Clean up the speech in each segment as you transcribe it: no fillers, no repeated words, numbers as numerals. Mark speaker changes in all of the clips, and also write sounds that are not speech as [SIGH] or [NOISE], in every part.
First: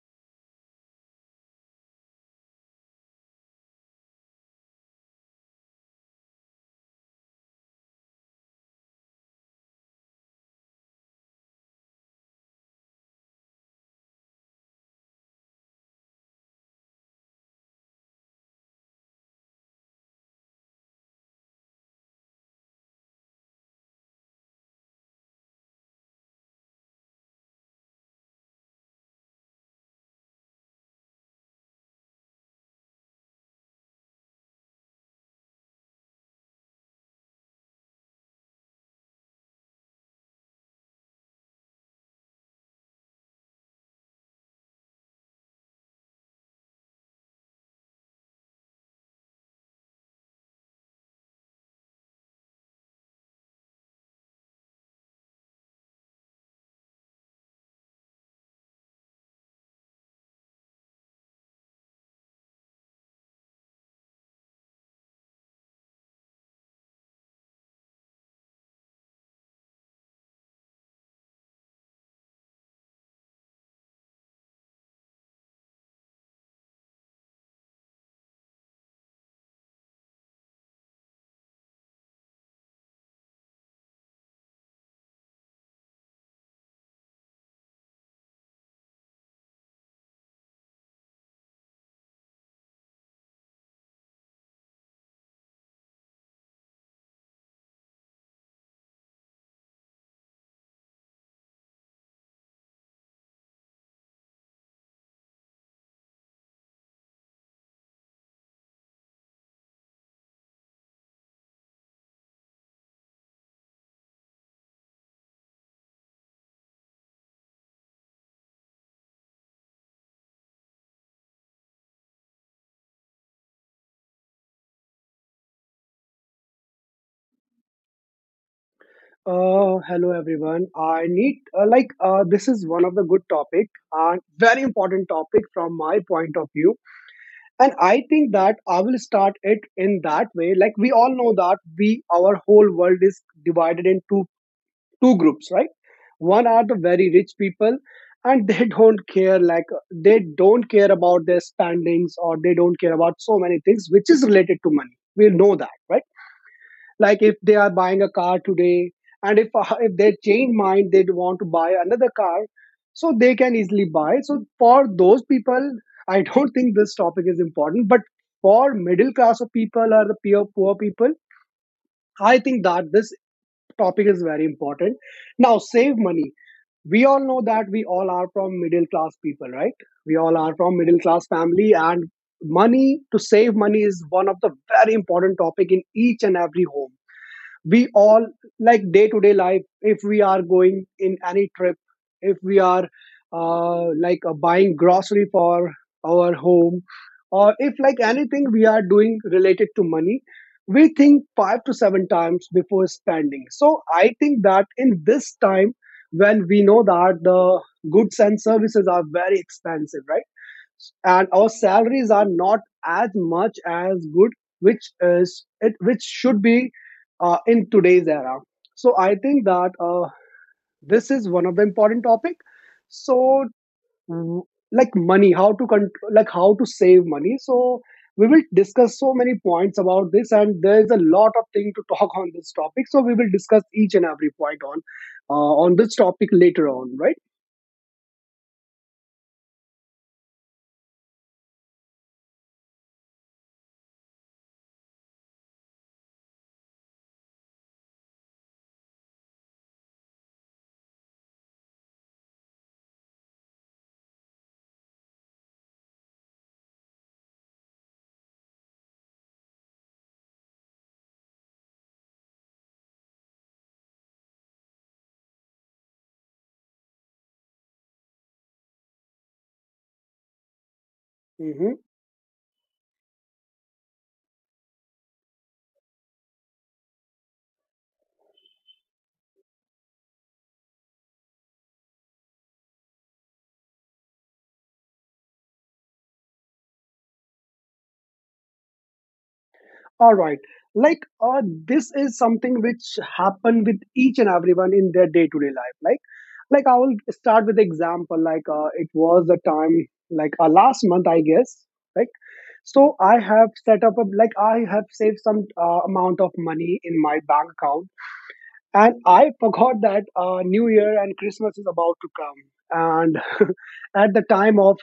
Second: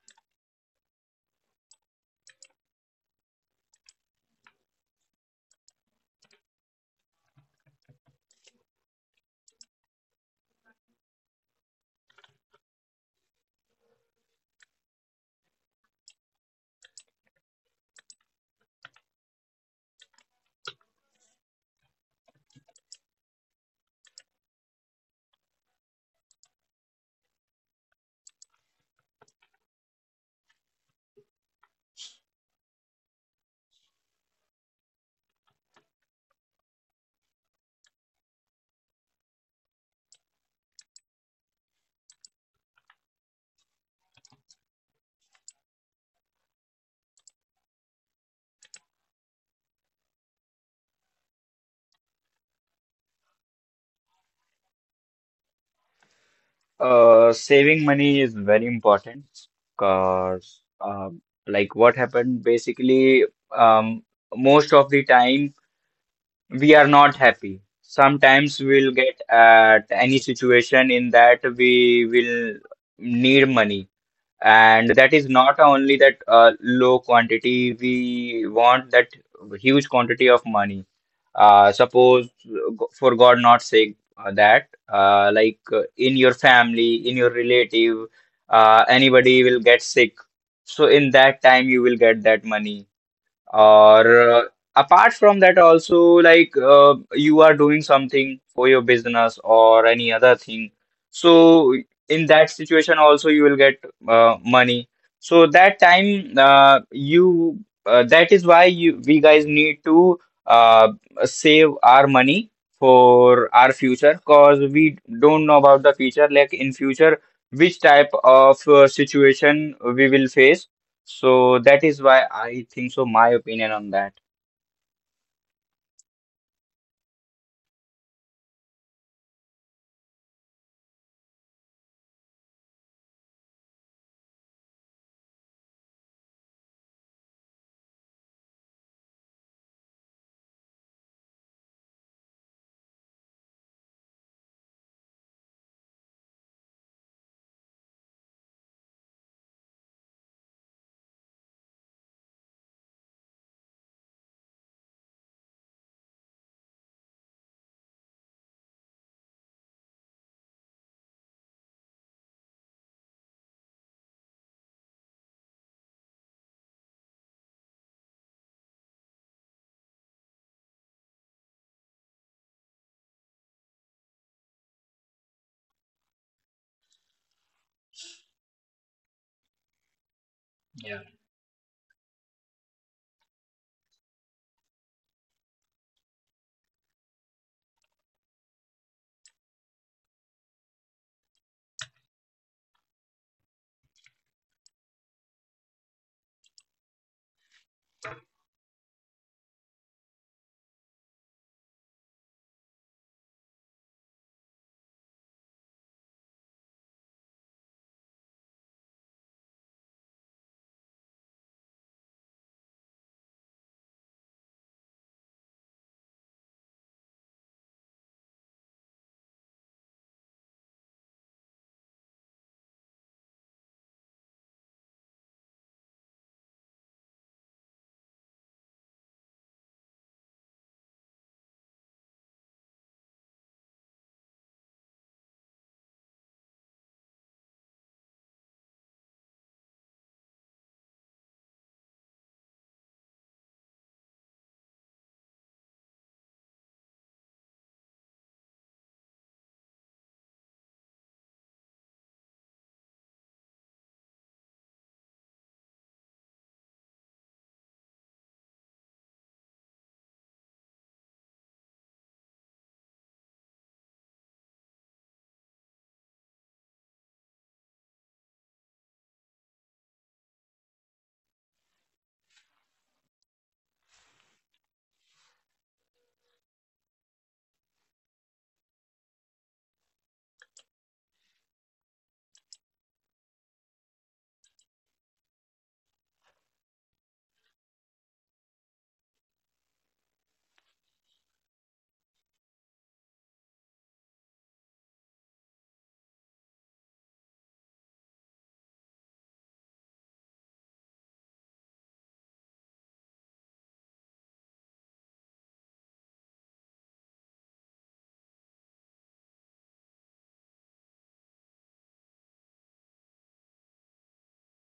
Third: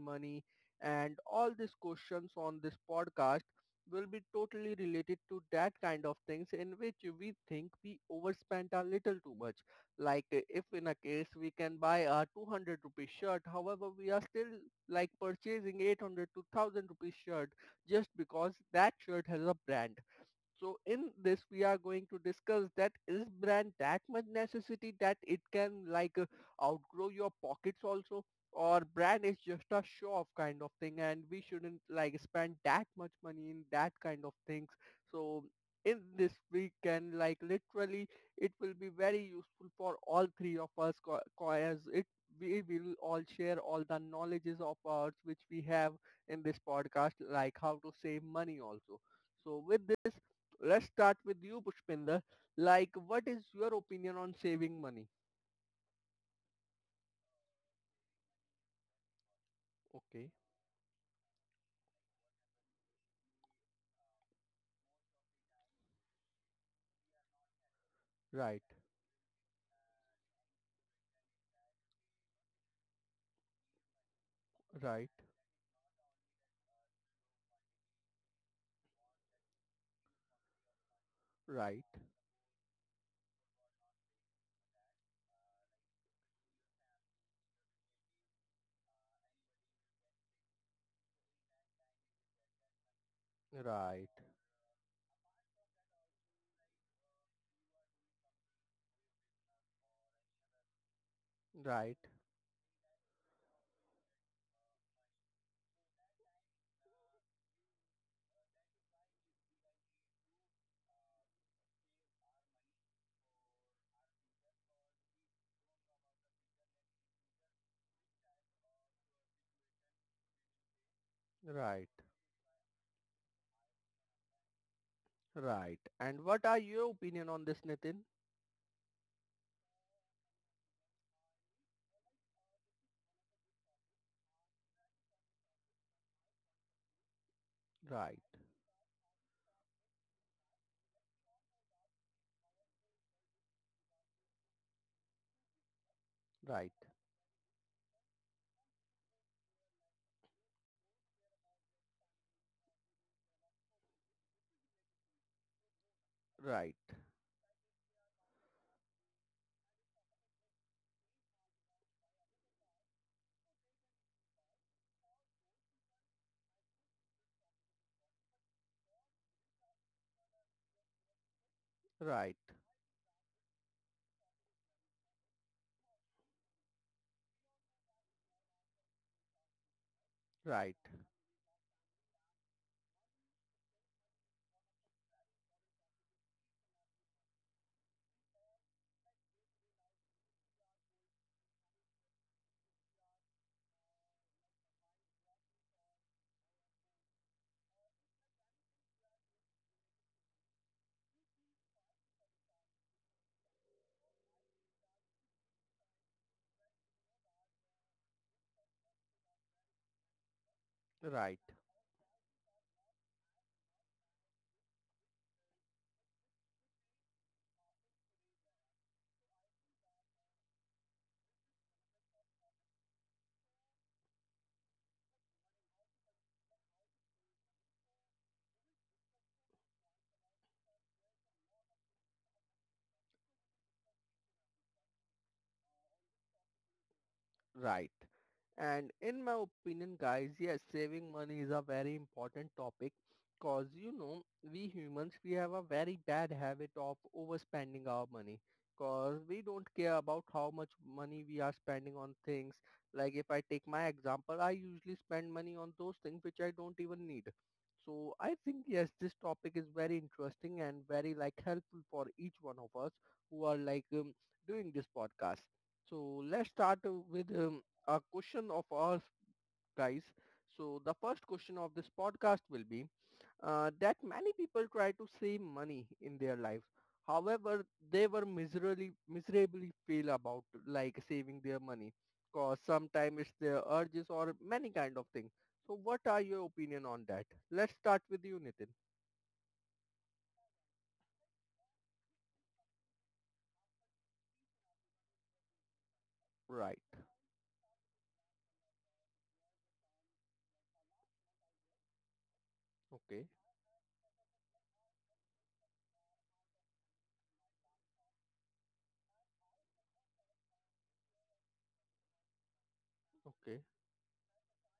Speaker 1: money, and all these questions on this podcast will be totally related to that kind of things in which we think we overspent a little too much like if in a case we can buy a 200 rupee shirt, however we are still like purchasing 800 to 1000 rupee shirt just because that shirt has a brand. So in this, we are going to discuss, that is brand that much necessity that it can like outgrow your pockets also, or brand is just a show off kind of thing and we shouldn't like spend that much money in that kind of things. So in this we can like literally it will be very useful for all three of us as it we will all share all the knowledges of ours which we have in this podcast, like how to save money also. So with this, let's start with you, Pushpinder. Like, what is your opinion on saving money?
Speaker 2: Saving money is very important
Speaker 1: Okay,
Speaker 2: because, like, what happened basically, um, most of the time we are not happy. Sometimes
Speaker 1: right,
Speaker 2: we'll get at any situation in that we will need money. And
Speaker 1: right,
Speaker 2: that is not only that low quantity, we want that huge quantity of money.
Speaker 1: right,
Speaker 2: Suppose, for God not sake, that like in your family, in your relative, anybody will get sick. So in that time, you will get that money.
Speaker 1: right,
Speaker 2: Or apart from that, also like you are doing something for your business or any other thing. So
Speaker 1: right,
Speaker 2: in that situation, also you will get money. So that time, you that is why you we guys need to uh, save our money for our future, because we don't know about the future. Like in future, which type of situation we will face, so that
Speaker 1: right,
Speaker 2: is why I think so, my opinion on that.
Speaker 1: right. And what are your opinion on this, Nitin?
Speaker 3: Hello everyone. I need this is one of the good topic and very important topic from my point of view. And I
Speaker 1: Right,
Speaker 3: think that I will start it in that way. Like we all know that we our whole world is divided into two groups, right? One are
Speaker 1: right,
Speaker 3: the very rich people, and they [LAUGHS] don't care like they don't care about their spendings or they don't care about so many things which is related to money. We know that, right?
Speaker 1: right,
Speaker 3: Like if they are buying a car today and if they change mind they want to buy another car, so they can easily buy, so for those people [LAUGHS] I don't think this topic is important. But for middle class of people or the poor people, I think that this topic is very important. Now save money. We all know that we all are from middle class people, right? We all are
Speaker 1: right,
Speaker 3: from middle
Speaker 1: right,
Speaker 3: class family. And money, to save money is one of the very important topic in each and every home. We all like day to day life, if we are going in any trip, if we are buying grocery for our home, or if like anything we are doing related to money, we think 5 to 7 times before spending. So I think that in this time, when we know that the goods and services are very expensive, right? And
Speaker 1: right,
Speaker 3: our salaries are not as much as good, which is it which should be, in today's era. So I think that this is one of the important topic. So w- like money, how to control, like how to save money. So we will discuss so many points about this, and there is a lot of thing to talk on this topic, so we will discuss each and every point on this topic later on, right?
Speaker 1: right. And in my opinion, guys, yes, saving money is a very important topic because, we humans, we have a very bad habit of overspending our money because we don't care about how much money we are spending on things. Like if I take my example, I usually spend money on those things which I don't even need. So I think, yes, this topic is very interesting and very like helpful for each one of us who are like doing this podcast. So let's start with a question of ours, guys. So the first question
Speaker 3: Hmm.
Speaker 1: of this podcast will be that many people try to save money in their lives. However, they were miserably feel about like saving their money, cause sometimes it's their urges or many kind of things. So what are your opinion on that? Let's start with you, Nitin.
Speaker 3: All right. like uh, this is something which happen with each and everyone in their day to day life. Like I
Speaker 1: Right.
Speaker 3: will start with example. It was the time, last month I guess. Like, so I
Speaker 1: Okay.
Speaker 3: have set up a, like I have saved some amount of money in my bank account. And I [LAUGHS] forgot that new year and Christmas is about to come. And
Speaker 1: Okay.
Speaker 3: [LAUGHS] at the time of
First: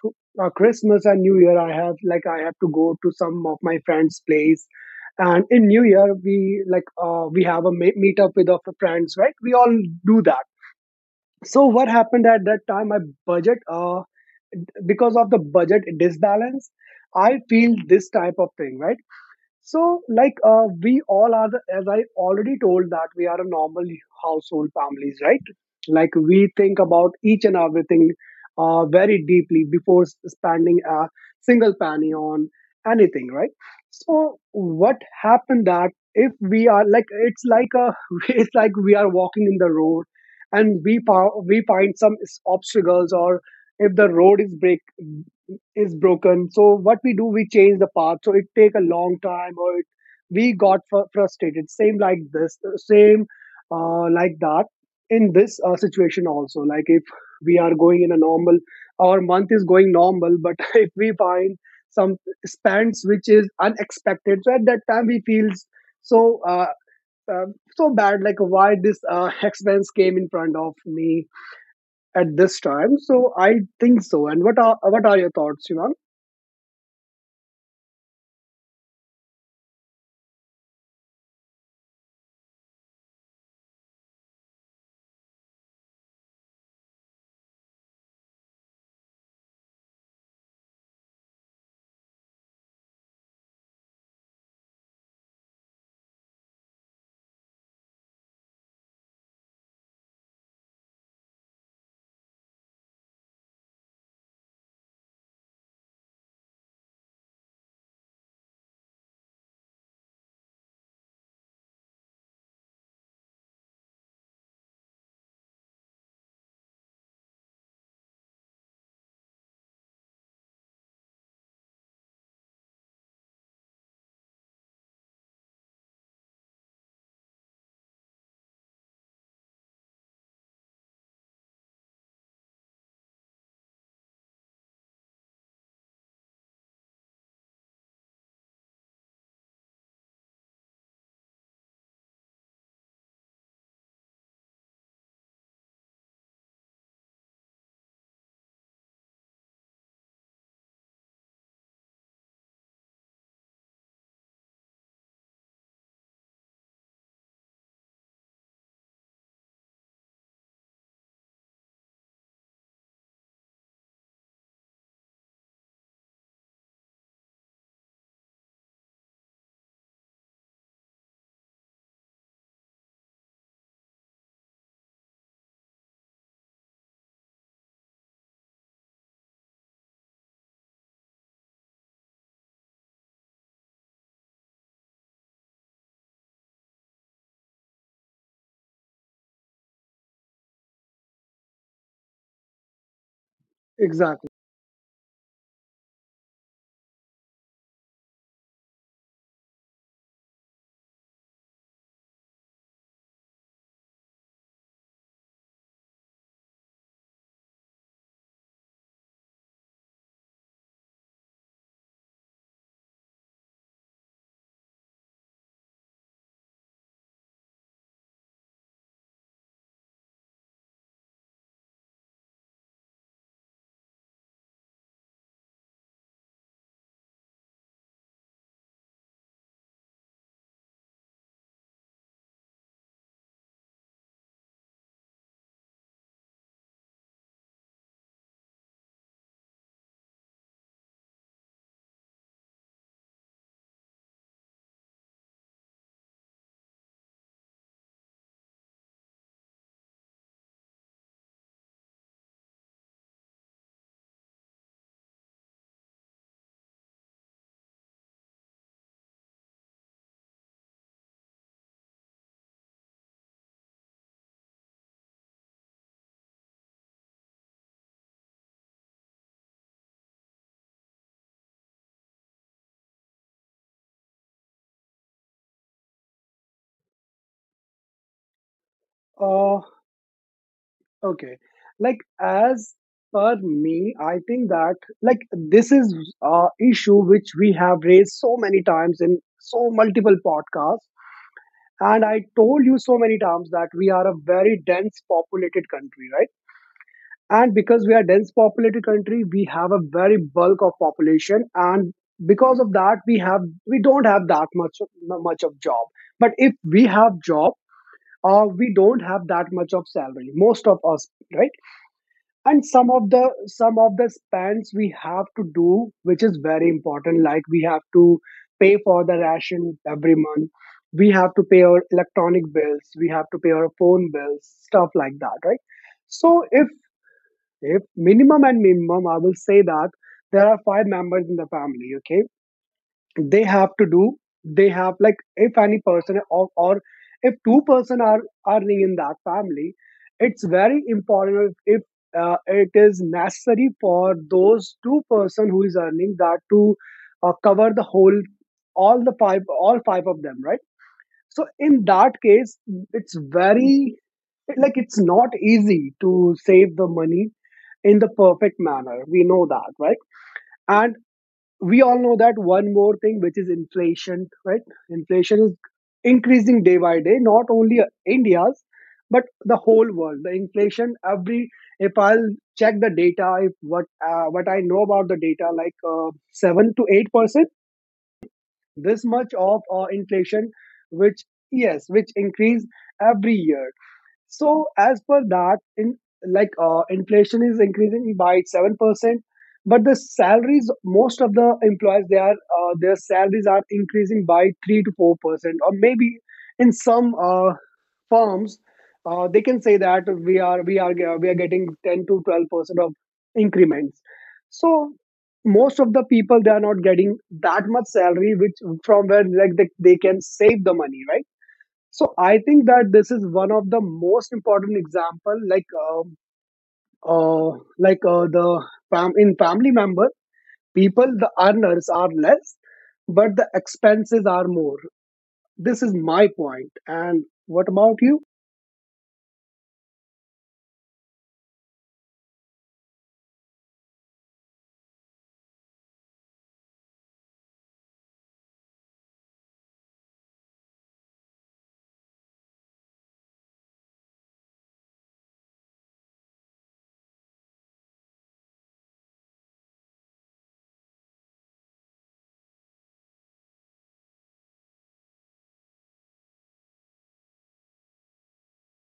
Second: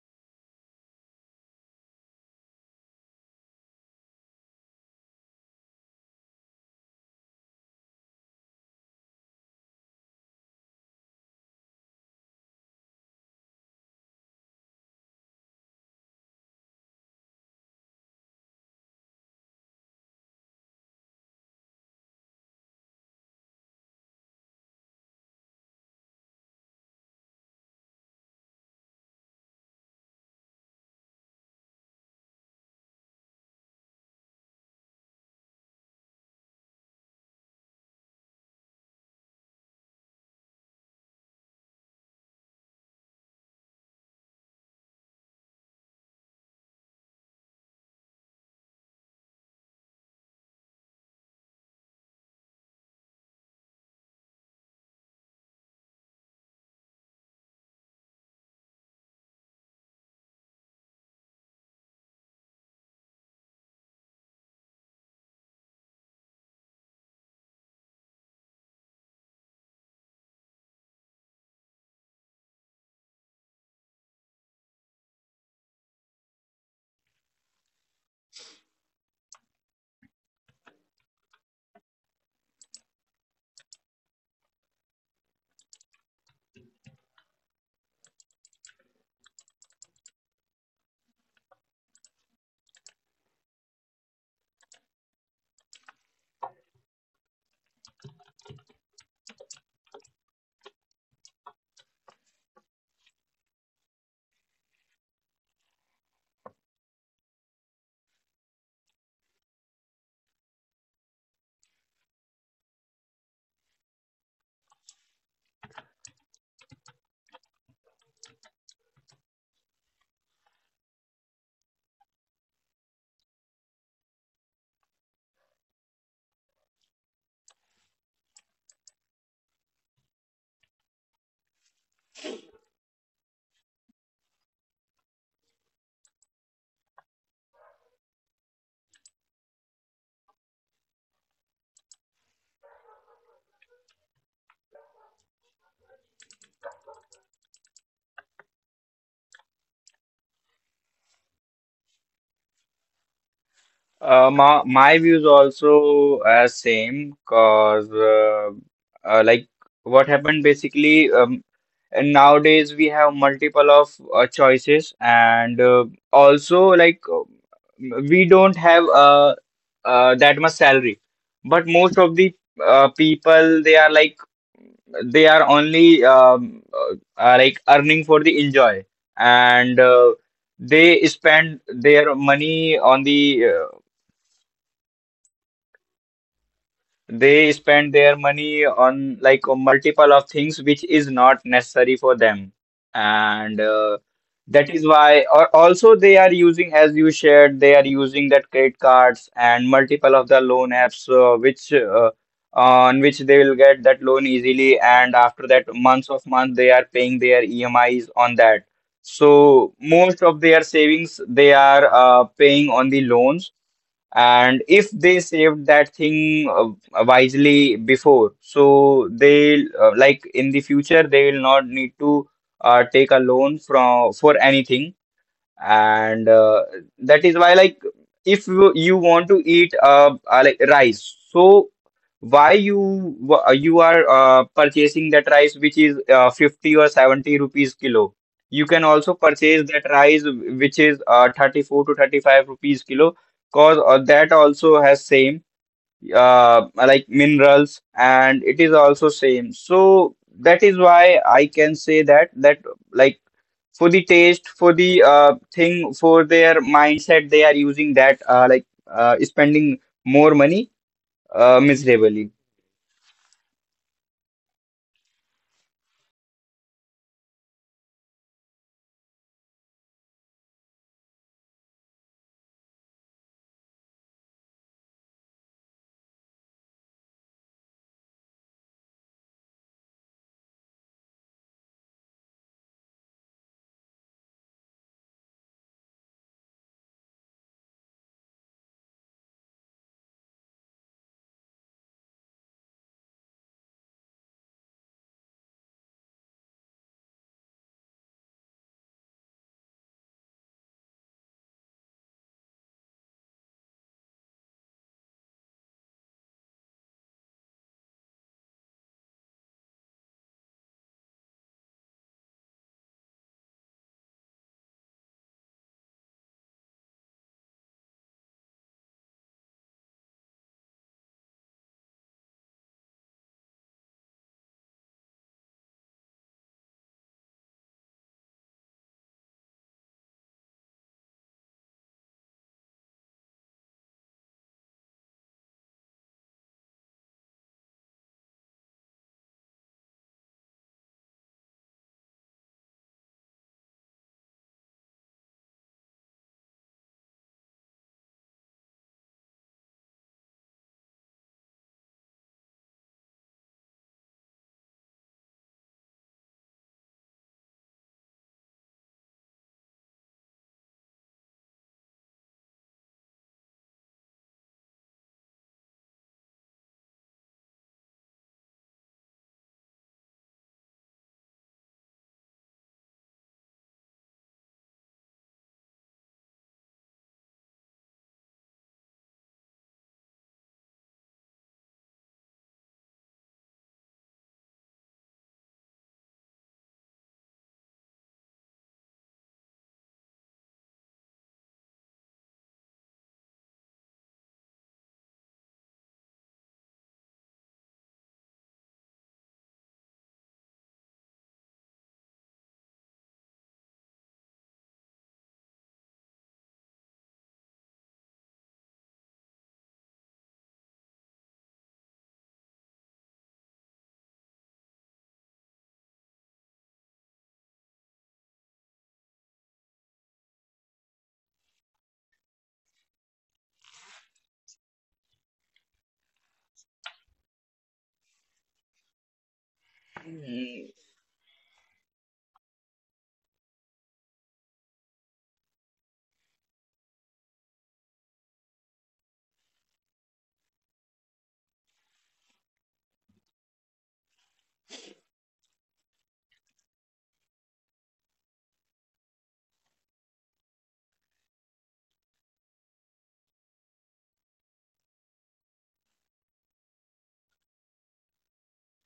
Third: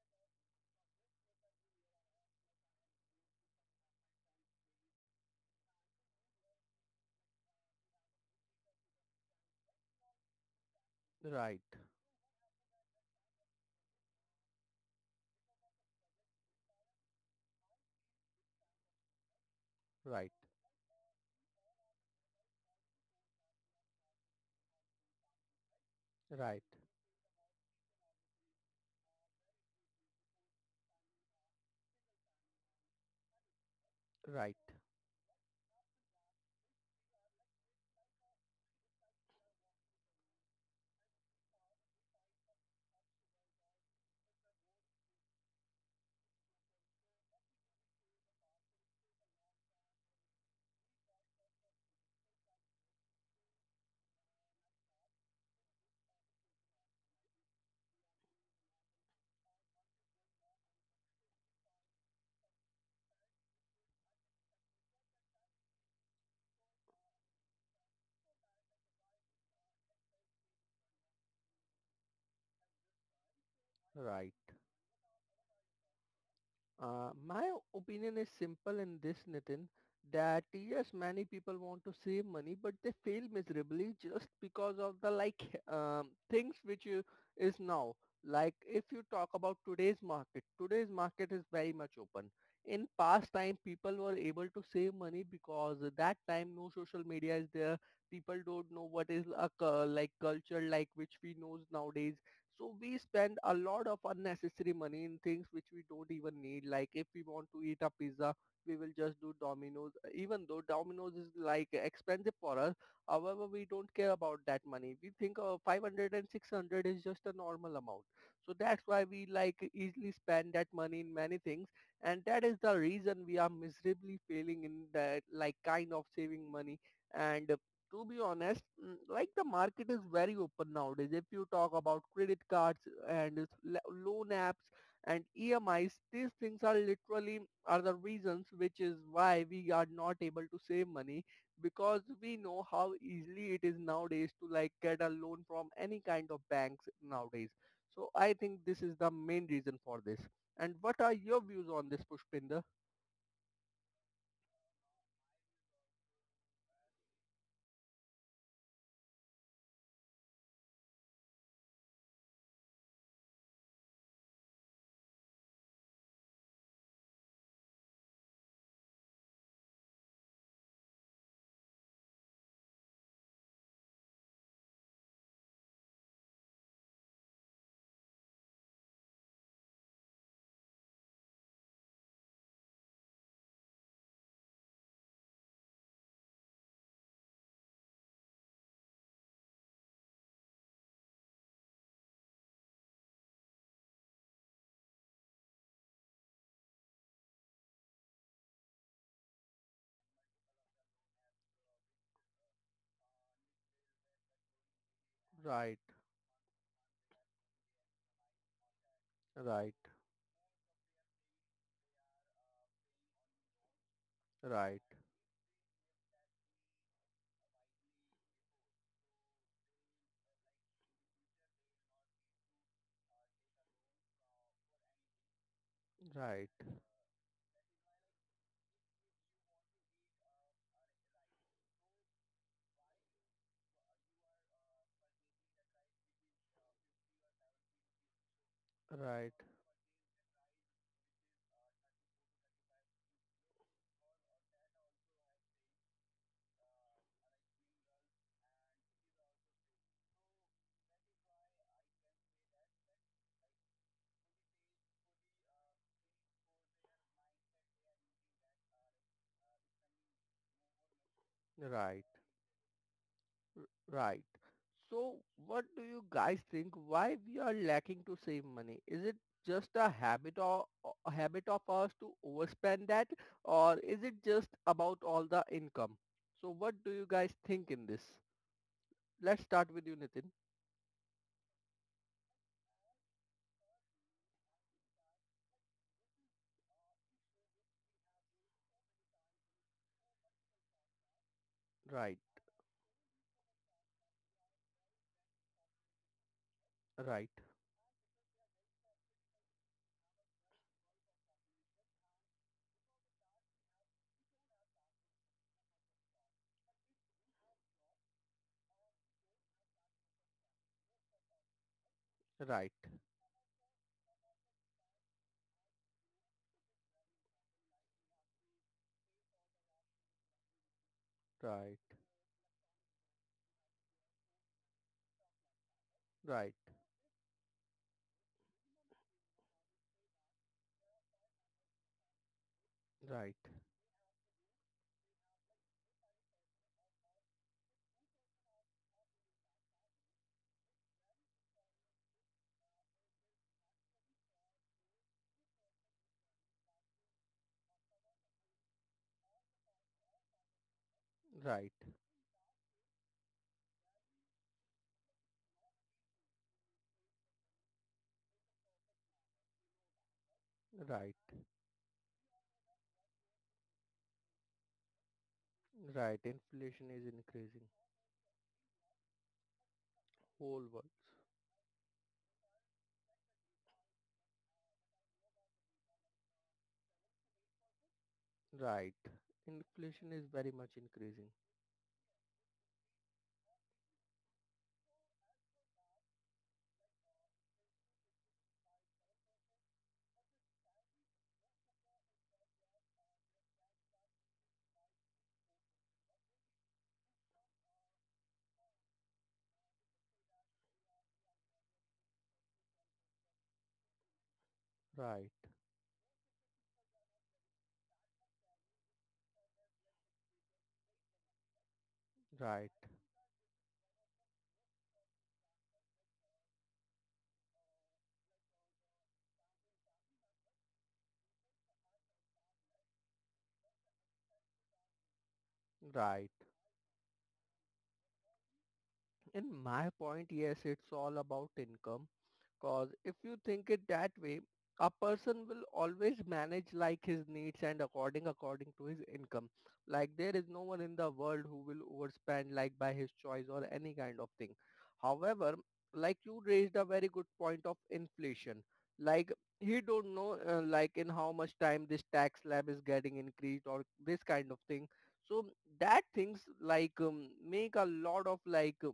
Speaker 3: Christmas and new year, I have to go to some of my friends place. And in new year we we have a meet up with our friends, right? We all do that.
Speaker 1: Right.
Speaker 3: So what happened at that time, my budget, because of the budget disbalance, I feel this type of thing, right? So,
Speaker 1: Right.
Speaker 3: we all are, as I already told, that we are a normal household families, right? Like, we
Speaker 1: Right.
Speaker 3: think about each and everything very deeply before spending a single penny on anything, right? So,
Speaker 1: Right.
Speaker 3: what happened that if we are like, it's [LAUGHS] it's like we are walking in the road, and we we find some obstacles, or if the road is break is broken, so what we do, we change the path, so it take a long time, or we got frustrated. Same like this, same like that in this situation also, like if we are going in a normal, our month is going normal, but [LAUGHS] if we find some spends which is unexpected, so at that time we feels so uh, so bad, like why this expense came in front of me at this time. So I think so.
Speaker 1: Right.
Speaker 3: And what are your thoughts you?
Speaker 1: My opinion is simple in this, Nitin, that yes, many people want to save money, but they fail miserably just because of the like things which you, is now. Like if you talk about today's market is very much open. In past time, people were able to save money because at that time no social media is there. People don't know what is a like culture like which we knows nowadays. So we spend a lot of unnecessary money in things which we don't even need. Like if we want to eat a pizza, we will just do Domino's. Even though Domino's is like expensive for us, however, we don't care about that money. We think 500 and 600 is just a normal amount. So that's why we like easily spend that money in many things. And that is the reason we are miserably failing in that like kind of saving money, and to be honest, like the market is very open nowadays. If you talk about credit cards and it's loan apps and EMIs, these things are literally are the reasons which is why we are not able to save money because we know how easily it is nowadays to like get a loan from any kind of banks nowadays. So I think this is the main reason for this. And what are your views on this, Pushpinder?
Speaker 2: My views also are same, cause like what happened basically, and nowadays we have multiple of choices, and also like we don't have that much salary. But most of the people, they are only like earning for the enjoy. And they spend their money on the They spend their money on like a multiple of things which is not necessary for them. And
Speaker 3: Exactly.
Speaker 2: that is why, or also they are using, as you shared, they are using that credit cards and multiple of the loan apps which on which they will get that loan easily. And after that,
Speaker 1: Right,
Speaker 2: months of month, they are paying their EMIs on that.
Speaker 1: right,
Speaker 2: So most of their savings they are paying on the loans, and
Speaker 1: right,
Speaker 2: if they saved that thing wisely before. So they like in the future they will not need to take a loan from for anything. And
Speaker 1: right,
Speaker 2: that is why, like if you want to eat like rice, so why you are purchasing that rice which is 50 or 70 rupees kilo. You can also
Speaker 1: right.
Speaker 2: purchase that rice which is 34 to 35 rupees kilo, because that also has same like minerals, and it is also same. So that is why I can say that like for the taste, for the thing, for their mindset, they are using that spending more money,
Speaker 1: Right.
Speaker 2: miserably.
Speaker 1: Right. So what do you guys think why we are lacking to save money? Is it just a habit or a habit of ours to overspend that, or is it just about all the income? So what do you guys think in this? Let's
Speaker 3: Uh,
Speaker 1: start with you, Nitin.
Speaker 3: okay. Like as per me, I think that this is a issue which we have raised so many times in so multiple podcasts, and
Speaker 1: Right,
Speaker 3: I told you so many times that we are a very dense populated country, right?
Speaker 1: right,
Speaker 3: And because we are dense populated country, we have a very bulk of population, and because of that, we don't have that much of job. But if we have job, we don't have that much of salary, most of us, right? And
Speaker 1: right,
Speaker 3: some of the spends we have to do which is very important, like we have to pay for the ration every month, we have to pay
Speaker 1: right,
Speaker 3: our electronic bills, we have to pay our phone bills, stuff like that, right? So
Speaker 1: right,
Speaker 3: if minimum and minimum I will say that there are five members in the family, okay?
Speaker 1: right,
Speaker 3: they have to do they have like If any or if two-person are earning in that family, it's very important, if it is necessary for those two-person who is earning that to cover the whole, all the five all five of them, right? So
Speaker 1: right,
Speaker 3: in that case, it's very like, it's not easy to save the money in the perfect manner, we know that, right? And
Speaker 1: right,
Speaker 3: we all know that one more thing, which is inflation, right? Inflation is
Speaker 1: right.
Speaker 3: increasing day
Speaker 1: Inflation
Speaker 3: by
Speaker 1: is
Speaker 3: day, not
Speaker 1: increasing.
Speaker 3: only India's, but the whole world, the
Speaker 1: Whole world.
Speaker 3: inflation every, if I'll check the data, if what what I know about the data, like 7 to 8%,
Speaker 1: Right.
Speaker 3: this much of
Speaker 1: Inflation is very
Speaker 3: inflation
Speaker 1: much
Speaker 3: which,
Speaker 1: increasing.
Speaker 3: yes, which increase every year. So as per that, in like inflation is increasing by 7%, but the salaries, most of the employees, they are their salaries are increasing by 3 to 4%, or maybe in some firms, they can say that we are getting 10 to 12% of increments. So
Speaker 1: Right.
Speaker 3: most of the people, they are not getting that much salary, which from where like they can save the money, right? So I
Speaker 1: Right,
Speaker 3: think that this is one of the most important example, like the in family member people, the earners are less, but the expenses are more. This is
Speaker 1: right.
Speaker 3: my point. And what about you?
Speaker 1: In my point, yes,
Speaker 2: Mm,
Speaker 1: it's all about income. Cause if you think it that way, a person will always manage like his needs and according to his income. Like there is no one in the world who will overspend like by his choice or any kind of thing. However, like you raised a very good point of inflation. Like he don't know like in how much time this tax slab is getting increased or this kind of thing. So that things like make a lot of like uh,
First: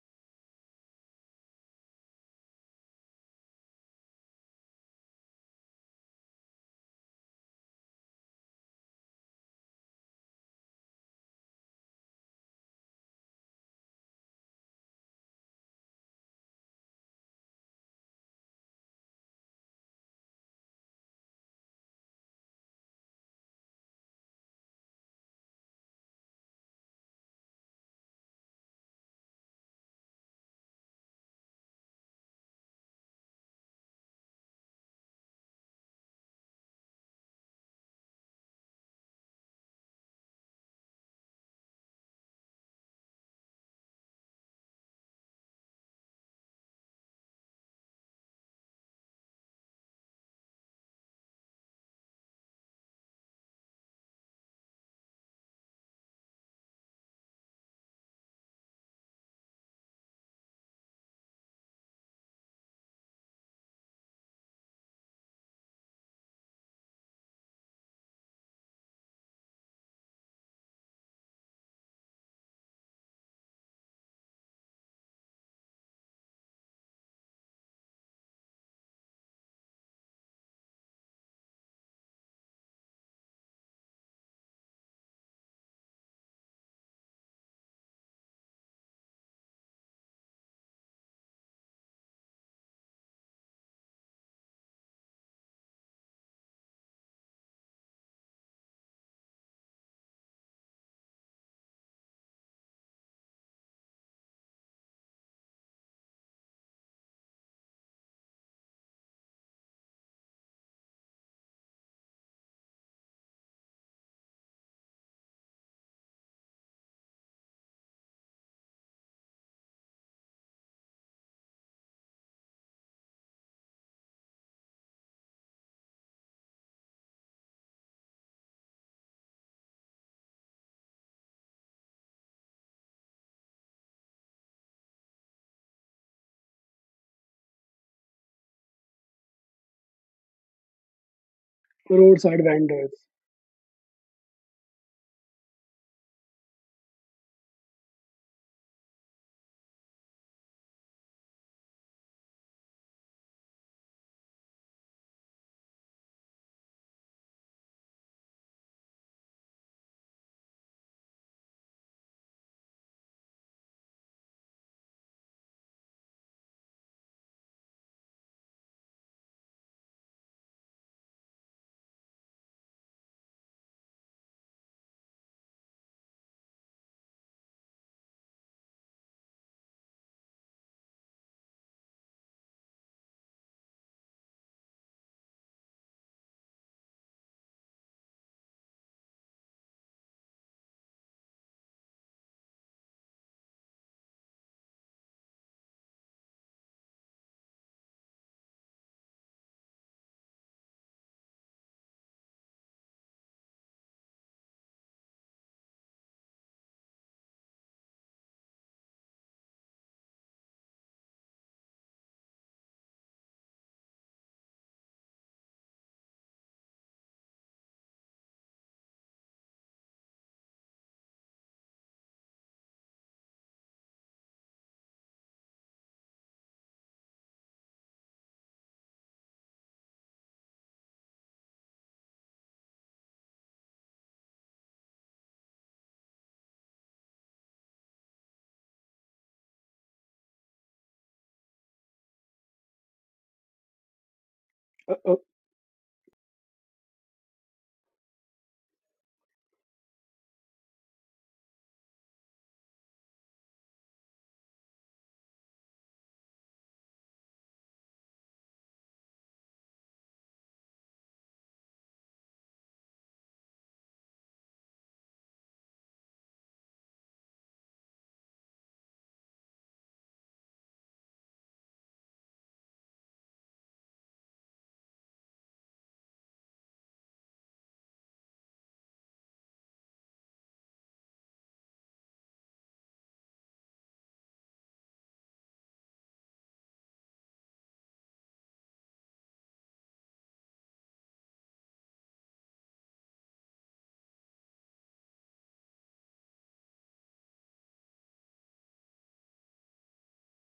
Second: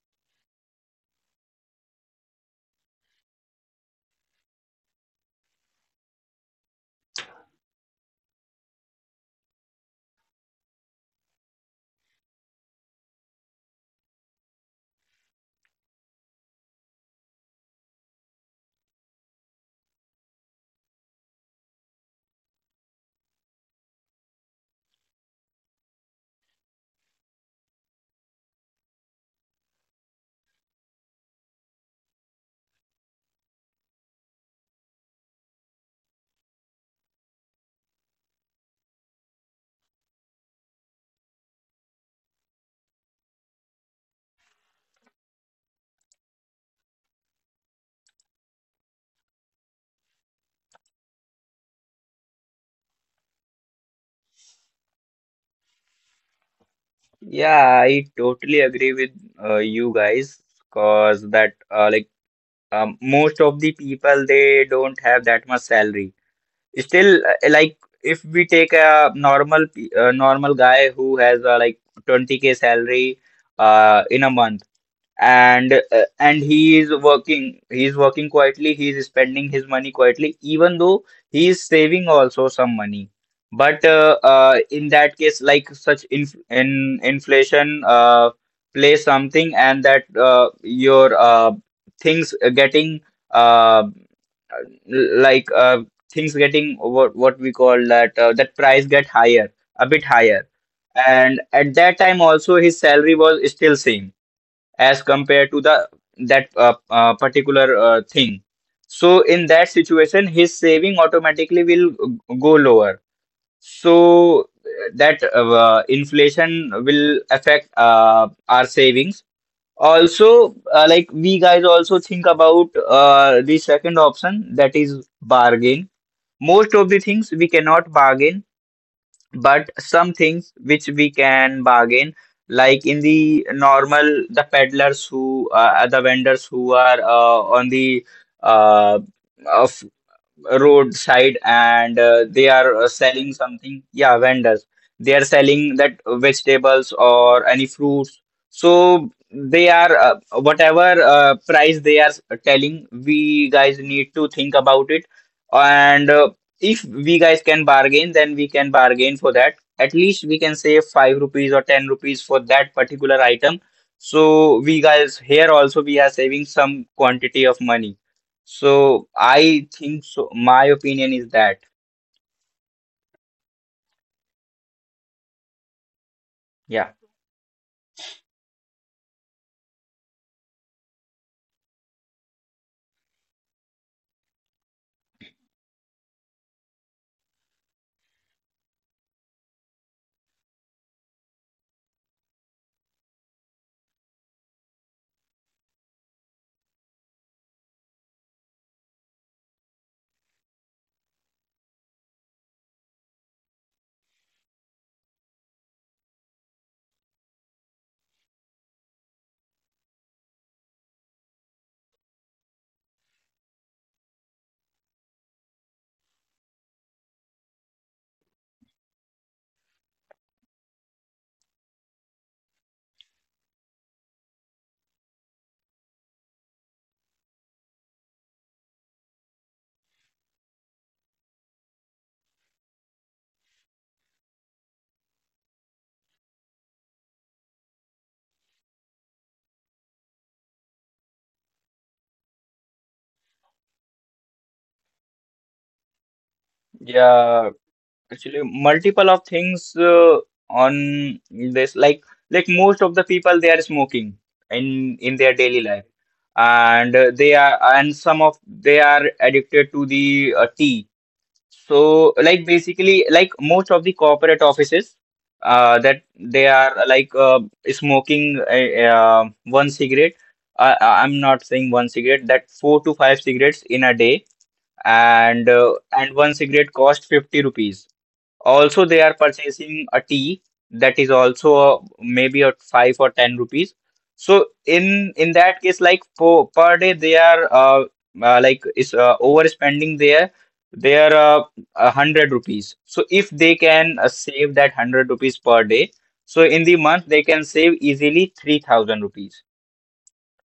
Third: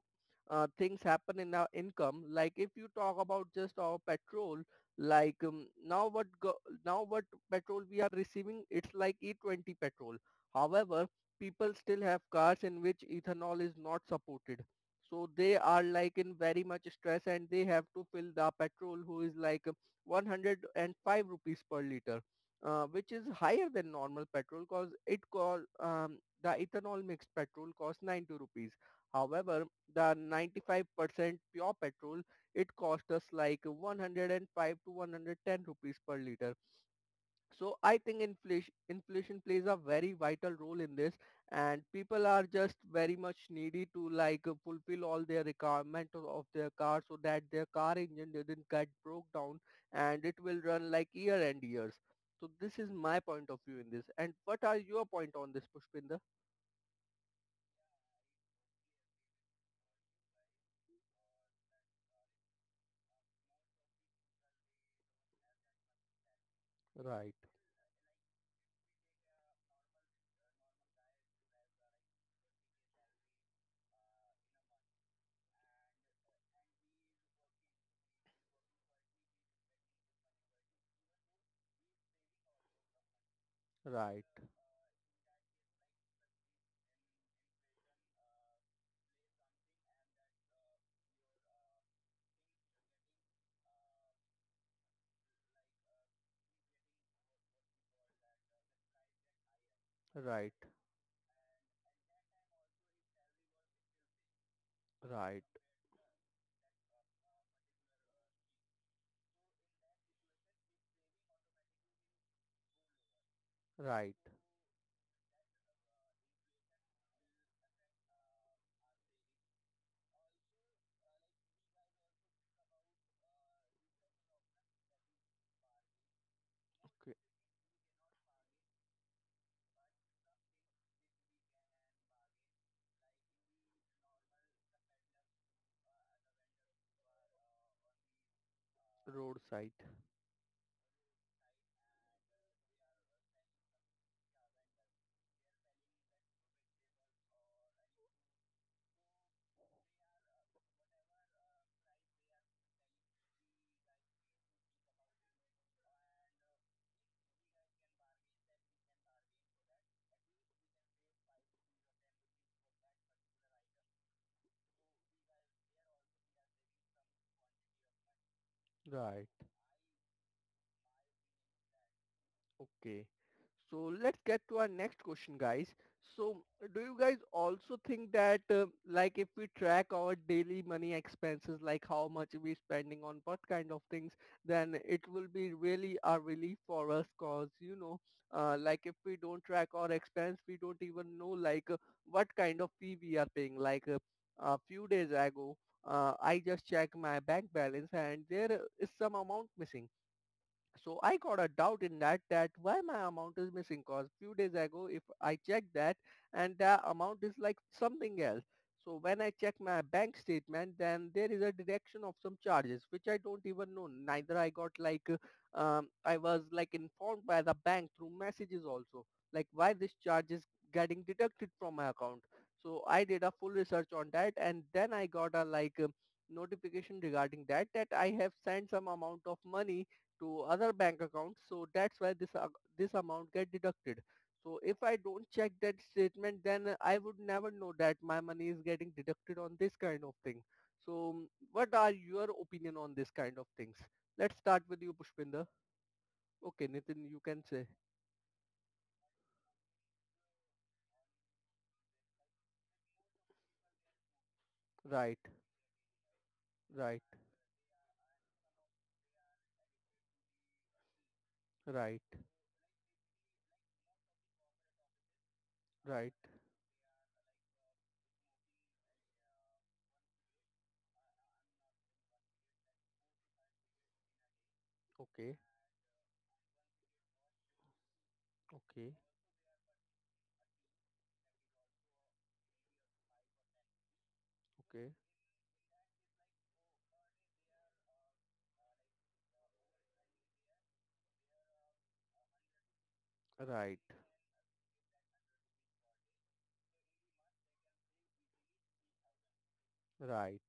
Speaker 1: uh, things happen in our income. Like if you talk about just our petrol, like now what petrol we are receiving, it's like E20 petrol. However, people still have cars in which ethanol is not supported. So they are like in very much stress and they have to fill the petrol who is like 105 rupees per liter. Which is higher than normal petrol because it call the ethanol mixed petrol costs 90 rupees. However, the 95% pure petrol, it cost us like 105 to 110 rupees per liter. So I think inflation plays a very vital role in this, and people are just very much needy to like fulfill all their requirement of their car so that their car engine doesn't get broke down and it will run like year and years. So this is my point of view in this. And what are your point on this, Pushpinda?
Speaker 2: yeah, I totally agree with you guys, because that like most of the people they don't have that much salary. Still,
Speaker 1: Right,
Speaker 2: like if we take a normal guy who has like 20K salary in a month. And he is working quietly, he is spending his money quietly, even though he is saving also some money. But
Speaker 1: right,
Speaker 2: in that case, like such inflation play something, and that your things getting uh, like uh, things getting, what we call that that price get higher, a bit higher.
Speaker 1: right,
Speaker 2: And at that time also his salary was still same as
Speaker 1: right,
Speaker 2: compared to the that particular thing. So in that situation, his saving automatically will go lower.
Speaker 1: right.
Speaker 2: So that inflation will affect our savings. Also, like we guys also think about the second option, that is bargain. Most of the things we cannot bargain, but some things which we can bargain, like in the normal, the peddlers who the vendors who are on the uh,
Speaker 1: Roadside.
Speaker 2: of roadside, and
Speaker 3: Roadside
Speaker 2: they are
Speaker 3: vendors?
Speaker 2: selling something. Yeah, vendors. They are selling that vegetables or any fruits. So they are whatever price they are telling, we guys need to think about it. And if we guys can bargain, then we can bargain for that. At least we can save 5 rupees or 10 rupees for that particular item. So we guys here also we are saving some quantity of money. So
Speaker 1: Right.
Speaker 2: I think so. My opinion is that.
Speaker 1: Okay. So let's get to our next question, guys. So do
Speaker 2: Yeah,
Speaker 1: you guys also think that, like, if we track our daily money expenses, like how much we're spending on what kind of things, then it will be really a relief for us cause, like if we don't track our expense, we don't even know, like, what kind of fee we are paying. Like, a few days ago, I just checked my bank balance and there is some amount missing. So I got a doubt in that, that why my amount is missing, cause few days ago if I check that and the amount is like something else. So when I check my bank statement then there is a deduction of some charges which I don't even know. Neither I got like I was like informed by the bank through messages also like why this charge is getting deducted from my account. So I did a full research on that and then I got a like notification regarding that, that I have sent some amount of money to other bank account. So that's why this this amount get deducted. So if I don't check that statement, then I would never know that my money is getting deducted on this kind of thing. So what are your opinion on this kind of things? Let's start with you, Pushpinder. Okay, Nitin, you can
Speaker 2: yeah.
Speaker 1: say.
Speaker 2: Actually, multiple of things on this. Like most of the people, they are smoking in
Speaker 1: Right,
Speaker 2: their daily life, and
Speaker 1: right,
Speaker 2: they are and some of they are addicted to the tea.
Speaker 1: right,
Speaker 2: So, like basically, like most of the corporate offices, that
Speaker 1: right.
Speaker 2: they are smoking one cigarette. I'm not saying one cigarette. That four to five cigarettes in a day,
Speaker 1: Okay,
Speaker 2: and one cigarette cost 50 rupees. Also,
Speaker 1: okay,
Speaker 2: they are purchasing a tea, that is also maybe at 5 or 10 rupees. So
Speaker 1: okay.
Speaker 2: in that case, like per day, they are like is overspending their 100 rupees. So if they
Speaker 1: Right,
Speaker 2: can save that 100 rupees per day, so in the month they can save easily 3,000 rupees.
Speaker 1: right,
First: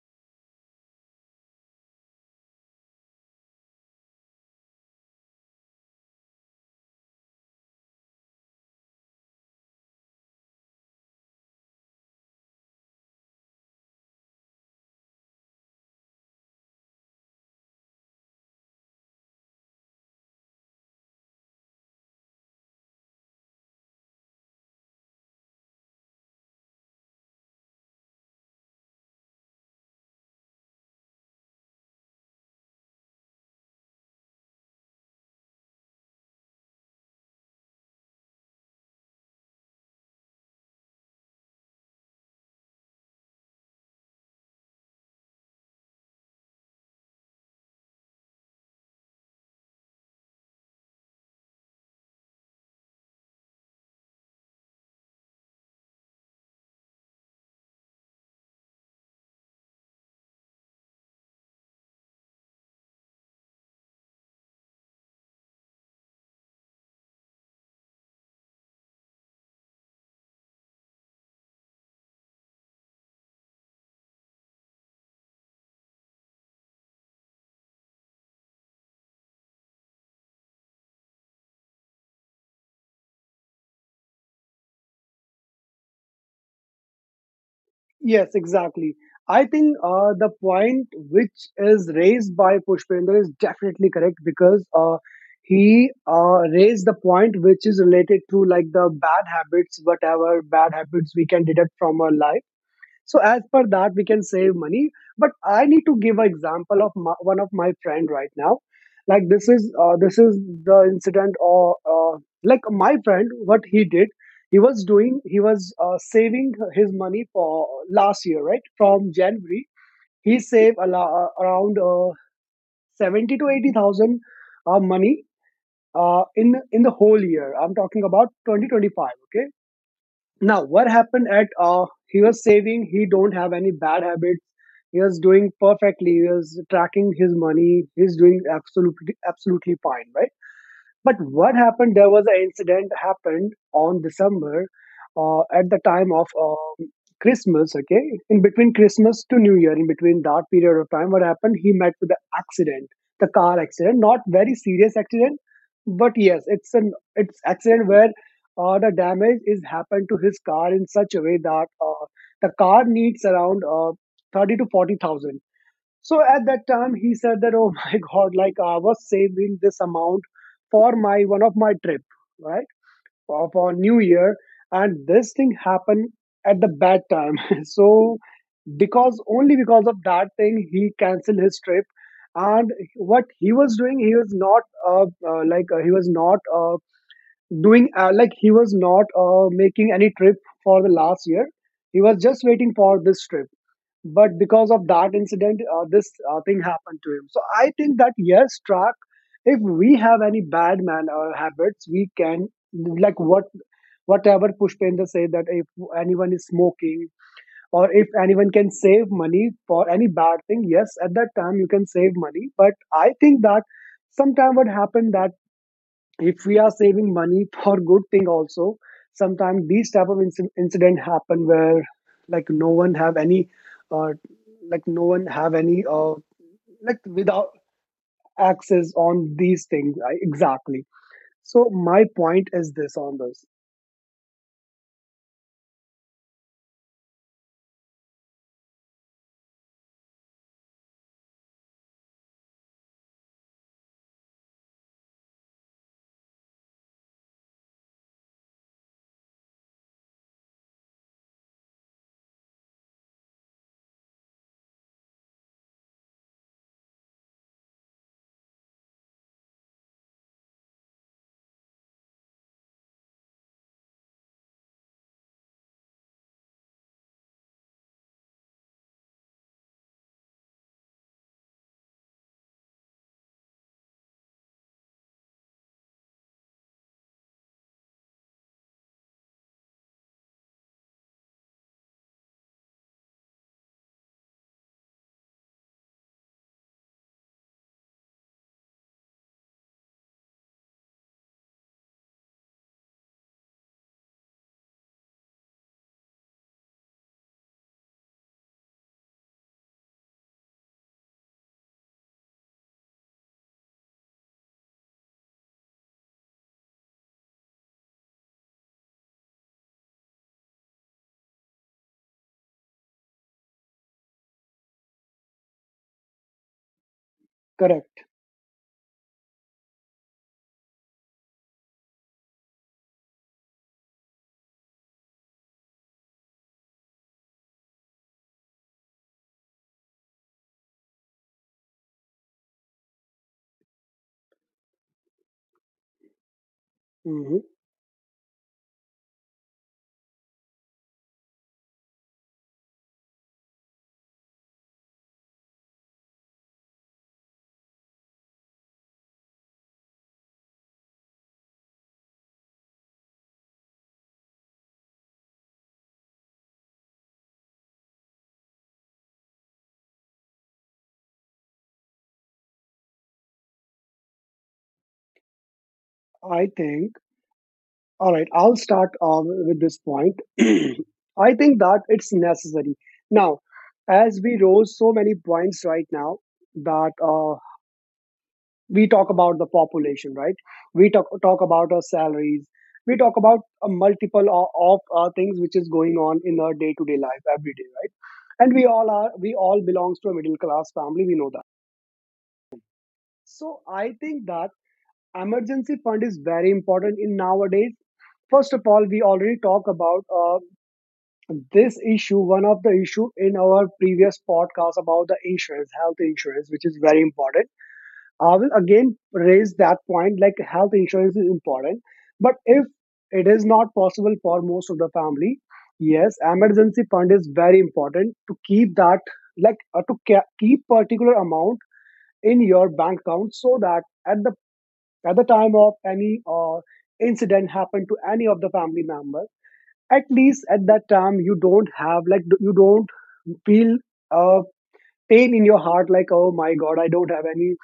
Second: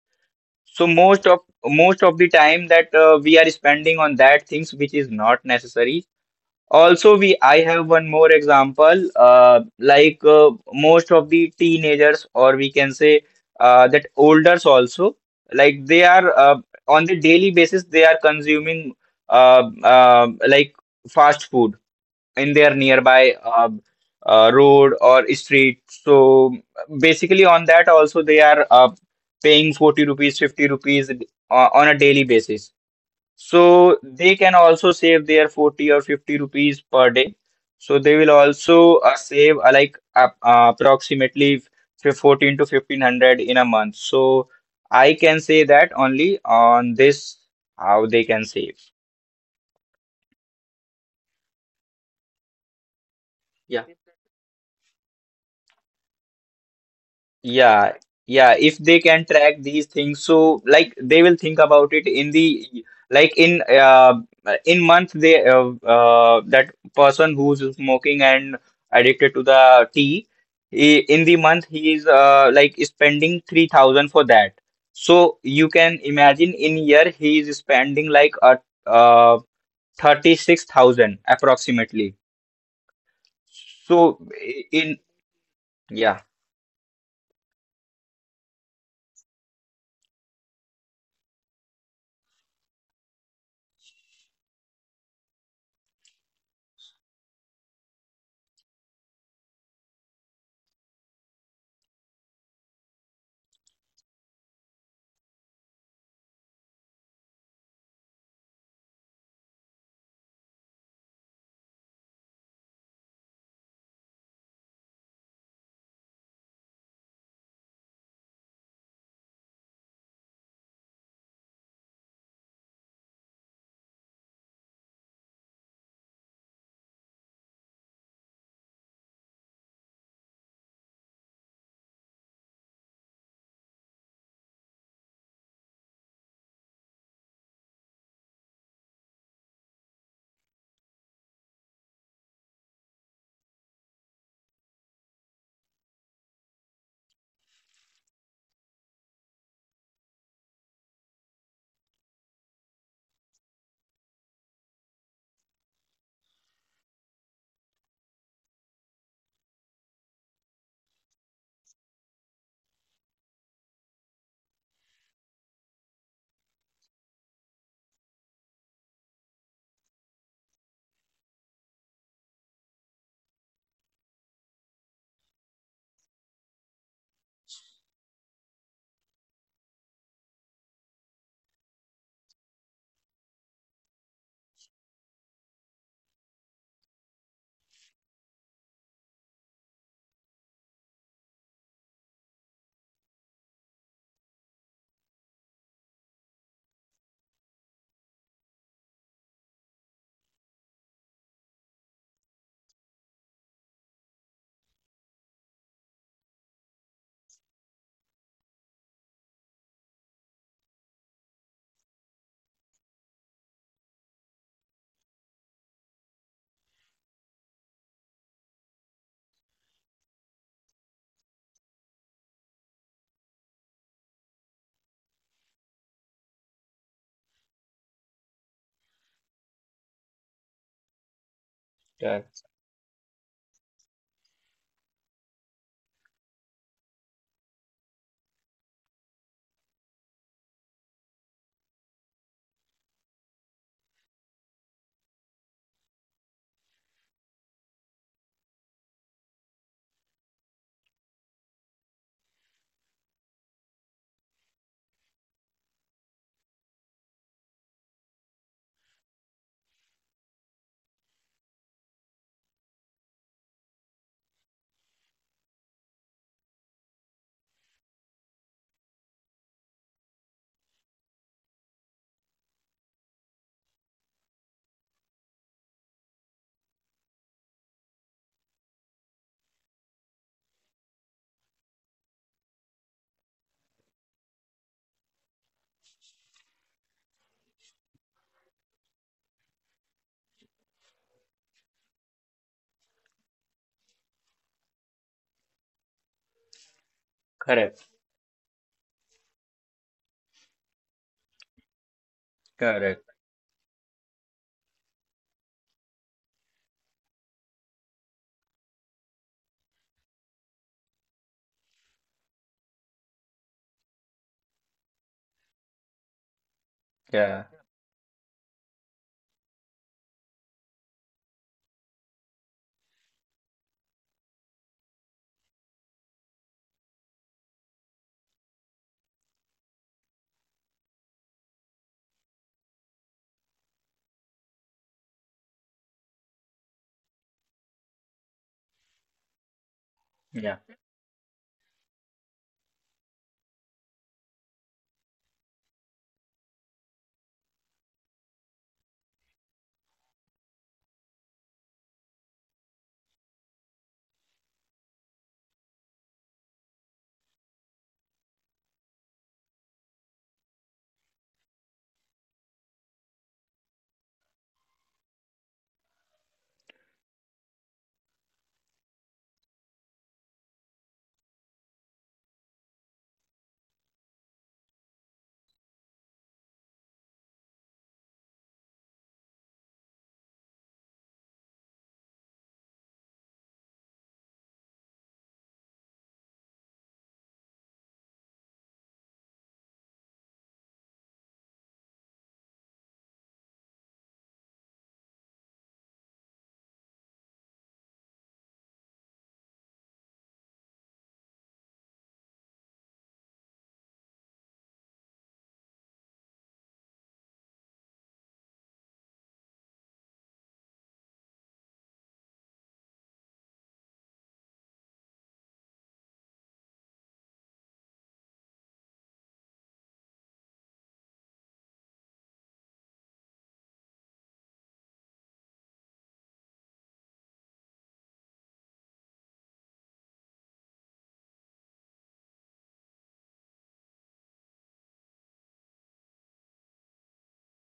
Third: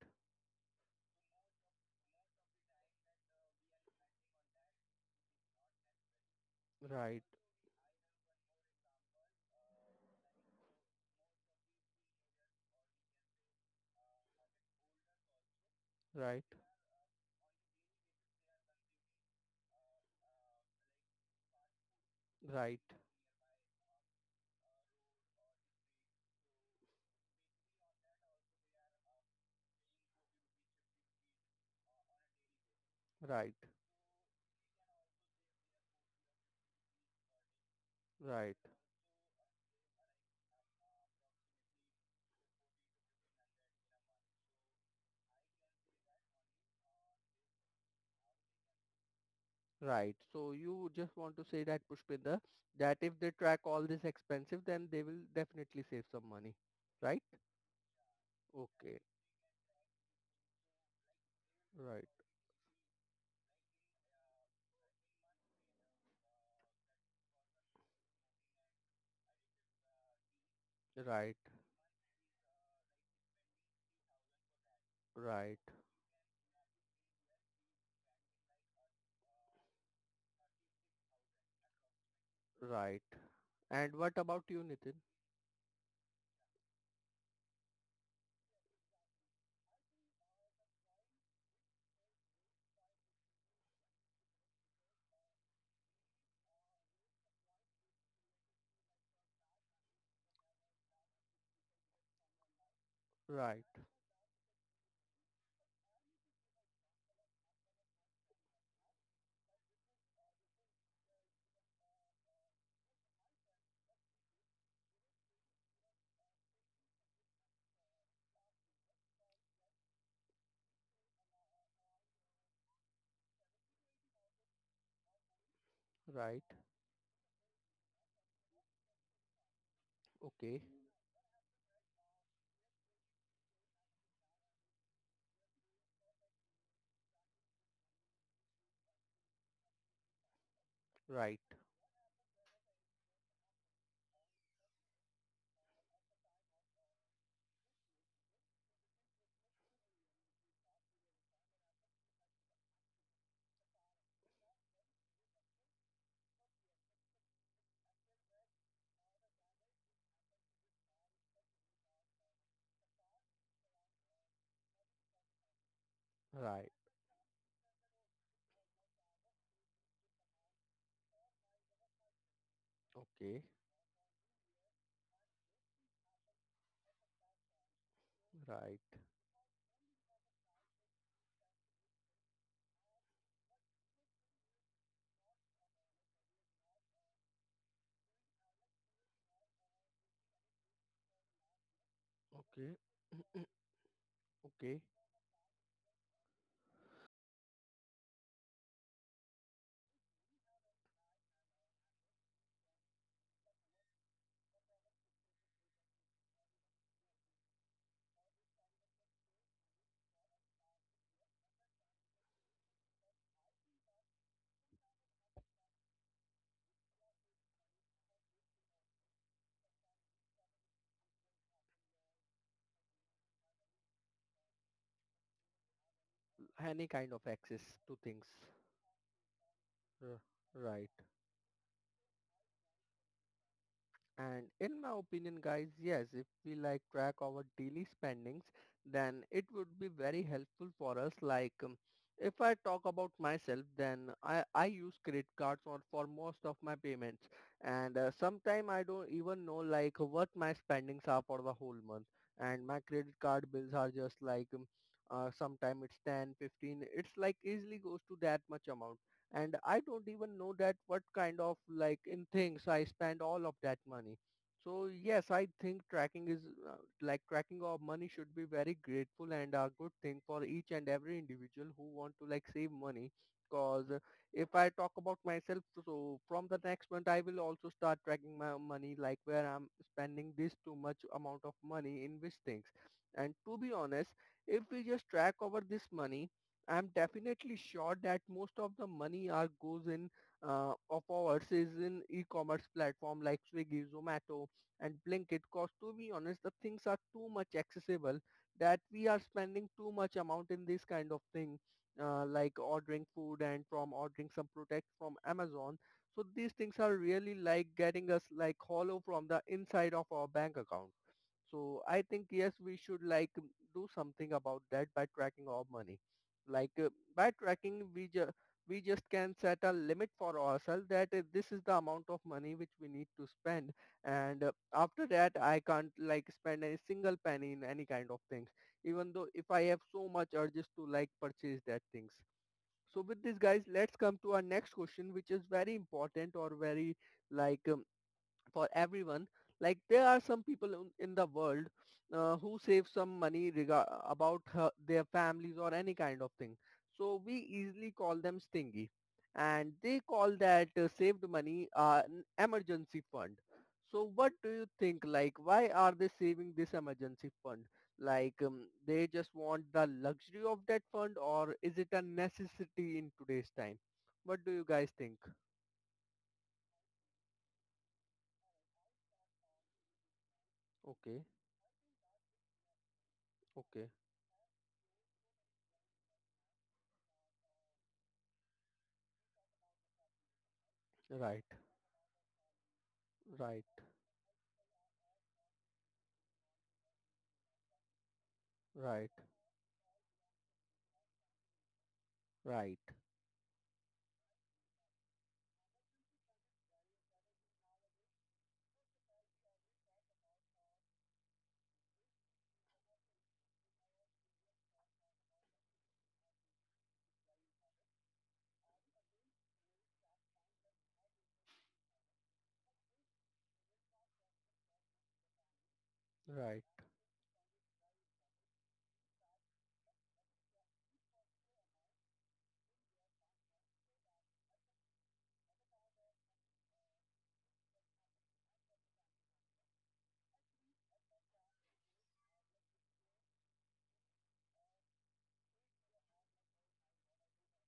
Speaker 2: So most of the time that we are spending on that things which is not necessary. Also,
Speaker 1: right,
Speaker 2: we I have one more example. Most of the teenagers, or we can say that olders also, like they are
Speaker 1: right,
Speaker 2: on the daily basis, they are consuming uh, uh, like fast food in their
Speaker 1: right,
Speaker 2: nearby road or street. So basically, on that also they are paying 40 rupees, 50 rupees on a daily basis.
Speaker 1: right, right.
Speaker 2: So they can also save their 40 or 50 rupees per day. So they will
Speaker 1: Right.
Speaker 2: also save approximately 14 to 1500 in a month. So I can say that only on this how they can save.
Speaker 1: Right. So you just want to say that, Pushpinda, that if they track all
Speaker 2: Yeah.
Speaker 1: this expensive, then they will definitely save some money. Right?
Speaker 2: Yeah, yeah. If they
Speaker 1: Okay.
Speaker 2: can track these things, so like they will think about
Speaker 1: Right.
Speaker 2: it in the like in month. They that person who's smoking and addicted to the tea, in
Speaker 1: Right.
Speaker 2: the month he is spending 3,000 for that. So
Speaker 1: Right.
Speaker 2: you can imagine in year he is spending like a uh 36,000 approximately.
Speaker 1: Right. And what
Speaker 2: So
Speaker 1: about you,
Speaker 2: in
Speaker 1: Nitin?
Speaker 2: Yeah,
Speaker 3: Yes, exactly. I think the point which is raised by Pushpender is definitely correct, because he raised the point which is related to like the bad habits, whatever bad habits we can detect from our life. So as
Speaker 1: Right.
Speaker 3: per that, we can save money. But I need to give an example of my, one of my friend right now. Like this is the incident or like my friend, what he did, he was saving his money for last year, right? From January, he saved a around seventy to eighty thousand money uh,
Speaker 1: Right.
Speaker 3: in in the whole year. I'm talking about 2025.
Speaker 1: Okay.
Speaker 3: Now what happened at uh, he was saving, he don't have any bad habits, he was doing perfectly, he was tracking his money, he's doing absolutely fine, right? But
Speaker 1: Right.
Speaker 3: what happened? There was an incident happened on December, at the time of Christmas. Okay, in between Christmas to New Year, in between that period of time, what happened? He met with the accident, the car accident. Not very serious accident, but yes, it's an it's accident where the damage is happened to his car in such a way that the car needs around thirty to forty thousand. So at that
Speaker 1: Right.
Speaker 3: time, he said that, oh my [LAUGHS] God, like I was saving this amount for my one of my trip, right?
Speaker 1: Okay.
Speaker 3: For New Year. And this thing happened at the bad time. [LAUGHS] So
Speaker 1: Right.
Speaker 3: because only because of that thing, he canceled his trip. And what he was doing, he was not like he was not doing like he was not making any trip for the last year. He was just waiting
Speaker 1: Okay.
Speaker 3: for this trip, but because
Speaker 1: Okay.
Speaker 3: of that incident this thing happened to him. So I think that yes, track if we have any bad manner habits, we can, like what, whatever Pushpendra say, that if anyone is smoking or if anyone can save money for any bad thing, yes, at that time you can save money. But I think that sometime what happened that if we are saving money for good thing also, sometimes these type of incident happen where like no one have any uh, like no one have any
Speaker 1: Any
Speaker 3: like
Speaker 1: kind of
Speaker 3: without
Speaker 1: access to things.
Speaker 3: access on these things,
Speaker 1: R-
Speaker 3: exactly.
Speaker 1: Right.
Speaker 3: So my
Speaker 2: yeah.
Speaker 3: point is this on this.
Speaker 1: And in my opinion, guys, yes, if we like track our daily spendings, then it would be very helpful for us. Like, if I talk about myself, then I use credit cards for most of my payments. And sometimes I don't even know like what my spendings are for the whole month. And my credit card bills are just like, sometime it's 10, 15, it's like easily goes to that much amount and I don't even know that what kind of like in things I spend all of that money. So yes, I think tracking is uh, like tracking of money should be very grateful and a good thing for each and every individual who want to like save money. Cause if I talk about myself, so from the next month I will also start tracking my money, like where I'm spending this too much amount of money in which things. And to be honest, if we just track over this money, I'm definitely sure that most of the money are goes in of ours is in e-commerce platform like Swiggy, Zomato, and Blinkit. Cause to be honest, the things are too much
Speaker 2: Correct,
Speaker 1: accessible that we are spending too much amount in this kind of thing, like ordering
Speaker 2: correct.
Speaker 1: food and from ordering some products from Amazon. So these things are really like getting us like hollow from the inside of our bank account. So I think yes, we should like do something about that by tracking our money. Like uh, by
Speaker 2: Yeah.
Speaker 1: tracking,
Speaker 3: Correct.
Speaker 1: we just can set a limit for ourselves that this is the amount of money which we need to spend, and after that I can't like spend any single penny in any kind of things. Even though if I have so much urges to like purchase that things. So with this, guys, let's come to our next question, which is very important or very
Speaker 3: Hmm.
Speaker 1: like um, for everyone. Like there are some people in the world who save some money rega- about her, their families or any kind of thing. So we easily call them stingy, and they call that saved money an emergency fund. So what do you think? Like why are they saving this emergency fund? Like um, they just want the luxury of that fund, or is it a necessity in today's time? What do you guys think?
Speaker 3: I think, all right, I'll start with this point. [CLEARS THROAT]
Speaker 1: Okay,
Speaker 3: I think that it's necessary now,
Speaker 1: okay,
Speaker 3: as we rose so many points right now, that we talk about the population, right? We talk
Speaker 1: right,
Speaker 3: talk about our salaries. We talk about
Speaker 1: right,
Speaker 3: a multiple of things which is going on in our day to day life every day, right? And we all
Speaker 1: right,
Speaker 3: are we all belongs to a middle class family, we know that.
Speaker 1: right,
Speaker 3: So I think that emergency fund is very important in nowadays. First of all, we already talk about this issue, one of the issue in our previous podcast, about the insurance, health insurance, which is very important. I will again raise that point, like health insurance is important. But if it is not possible for most of the family, yes,
Speaker 1: right,
Speaker 3: emergency fund is very important to keep that, like to keep particular amount in your bank account, so that at the time of any incident happen to any of the family member, at least at that time you don't have, like you don't feel uh, pain in your heart like, oh my god, I don't have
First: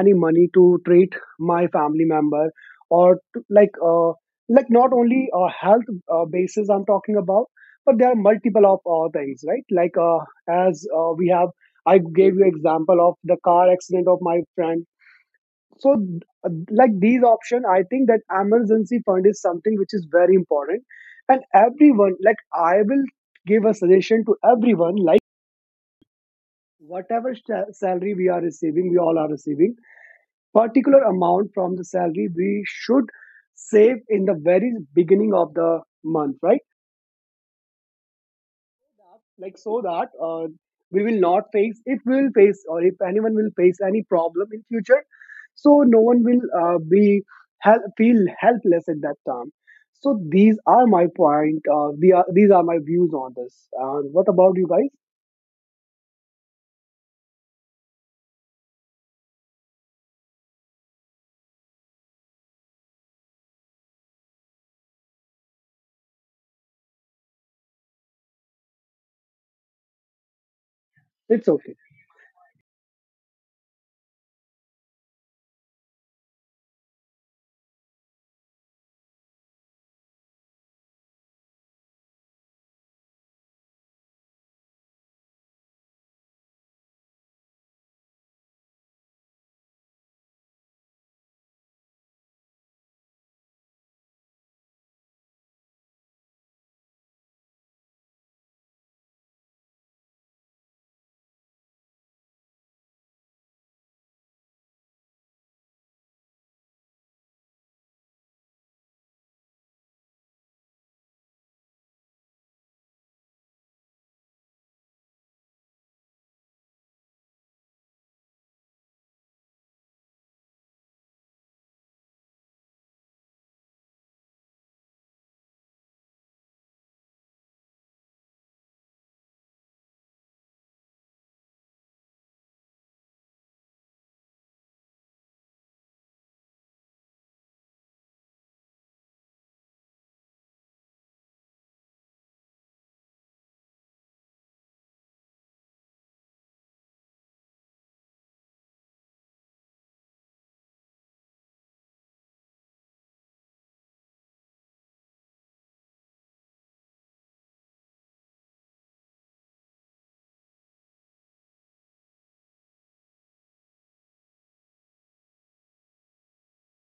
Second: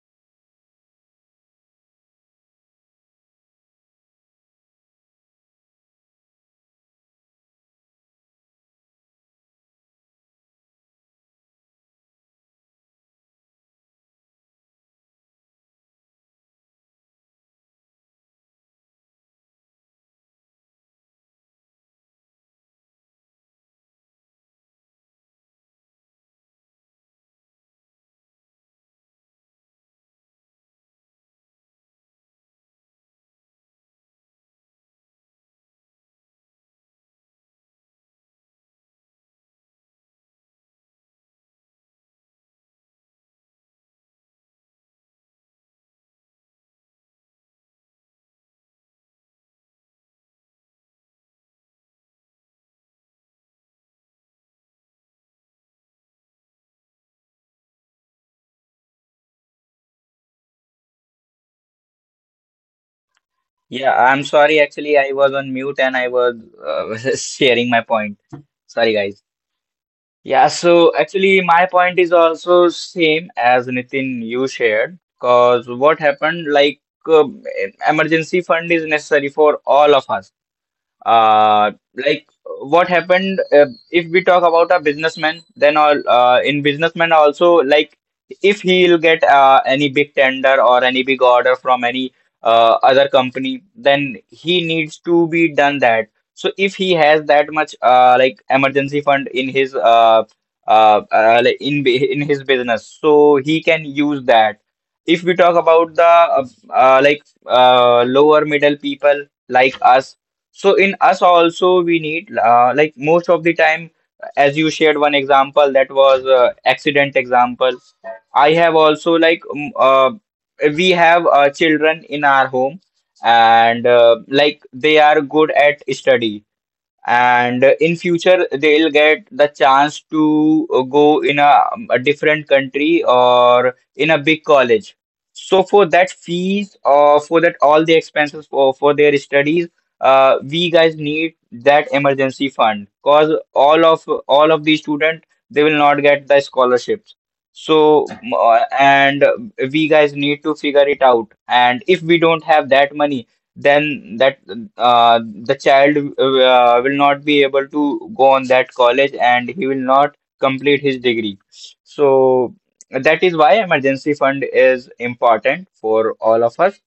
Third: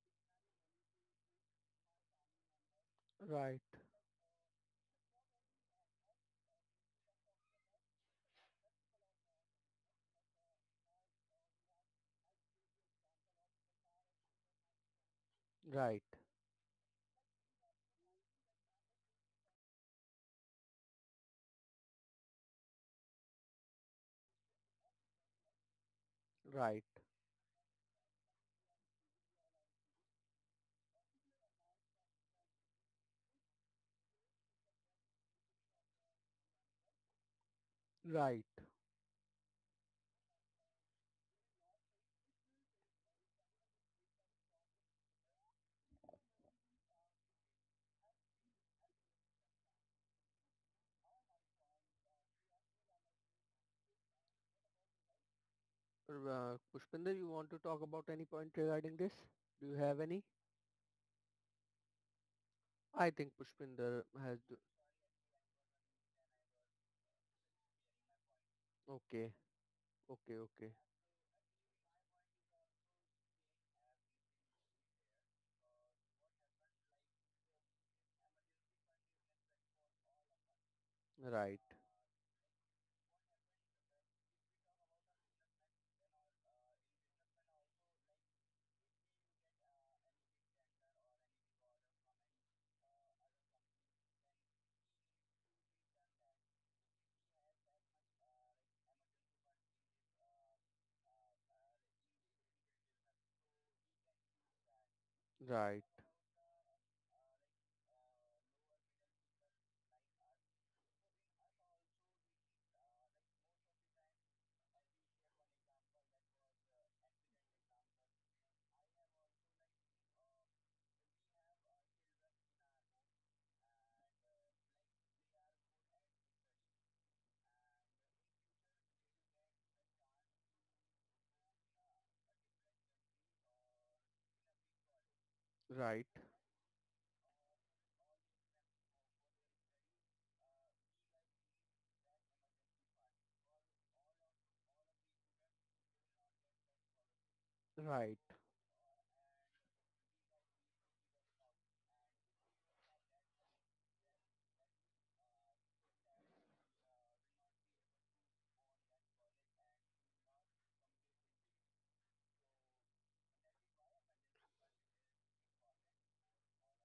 Speaker 3: any money to treat my family member or to,
Speaker 1: right,
Speaker 3: like not only health basis I'm talking about, but there are multiple of things, right? Like as we have, I gave you example of the car accident of my friend. So
Speaker 1: right,
Speaker 3: uh, like these option, I think that emergency fund is something which is very important, and everyone, like I will give a suggestion to everyone, like
Speaker 1: right,
Speaker 3: whatever salary we are receiving, we all are receiving particular amount from the salary, we should save in the very beginning of the month, right?
Speaker 1: right.
Speaker 3: Like so that we will not face, if we will face or if anyone will face any problem in future, so no one will be feel helpless at that time. So these are my point, these are my views on this. And what about you guys?
Speaker 1: Pushpinder, you want to talk about any point regarding this? Do you have any? I think
Speaker 2: Yeah,
Speaker 1: Pushpinder
Speaker 2: I'm
Speaker 1: has. D-
Speaker 2: sorry. Actually, I was on mute and I was [LAUGHS] sharing my point. Sorry, guys.
Speaker 1: Okay, okay,
Speaker 2: Yeah,
Speaker 1: okay.
Speaker 2: so actually,
Speaker 3: It's
Speaker 2: my
Speaker 3: okay.
Speaker 2: point is also same as Nitin you shared. Cause what happened, like uh, emergency fund is necessary for all of us.
Speaker 1: Right,
Speaker 2: uh like what happened, if we talk about a businessman, then all in businessman also, like if he'll get any big tender or any big order from any other company, then he needs to be done that. So if he has that much like emergency fund in his in his business, so he can use that. If we talk
Speaker 1: right,
Speaker 2: about the lower middle people like us, so in us also we need like most of the time, as you shared one example, that was accident example. I have also, we have children in our home, and like they are good at study, and in future they'll get the chance to go in a different country or in a big college. So for
Speaker 1: right,
Speaker 2: that fees, or for that all the expenses for their studies, we guys need that emergency fund, cause all of the student, they will not get the scholarships. so
Speaker 1: right.
Speaker 2: m- uh, and we guys need to figure it out, and if we don't have that money, then that the child will not be able to go on that college, and he will not complete his degree. So that is why emergency fund is important for all of us.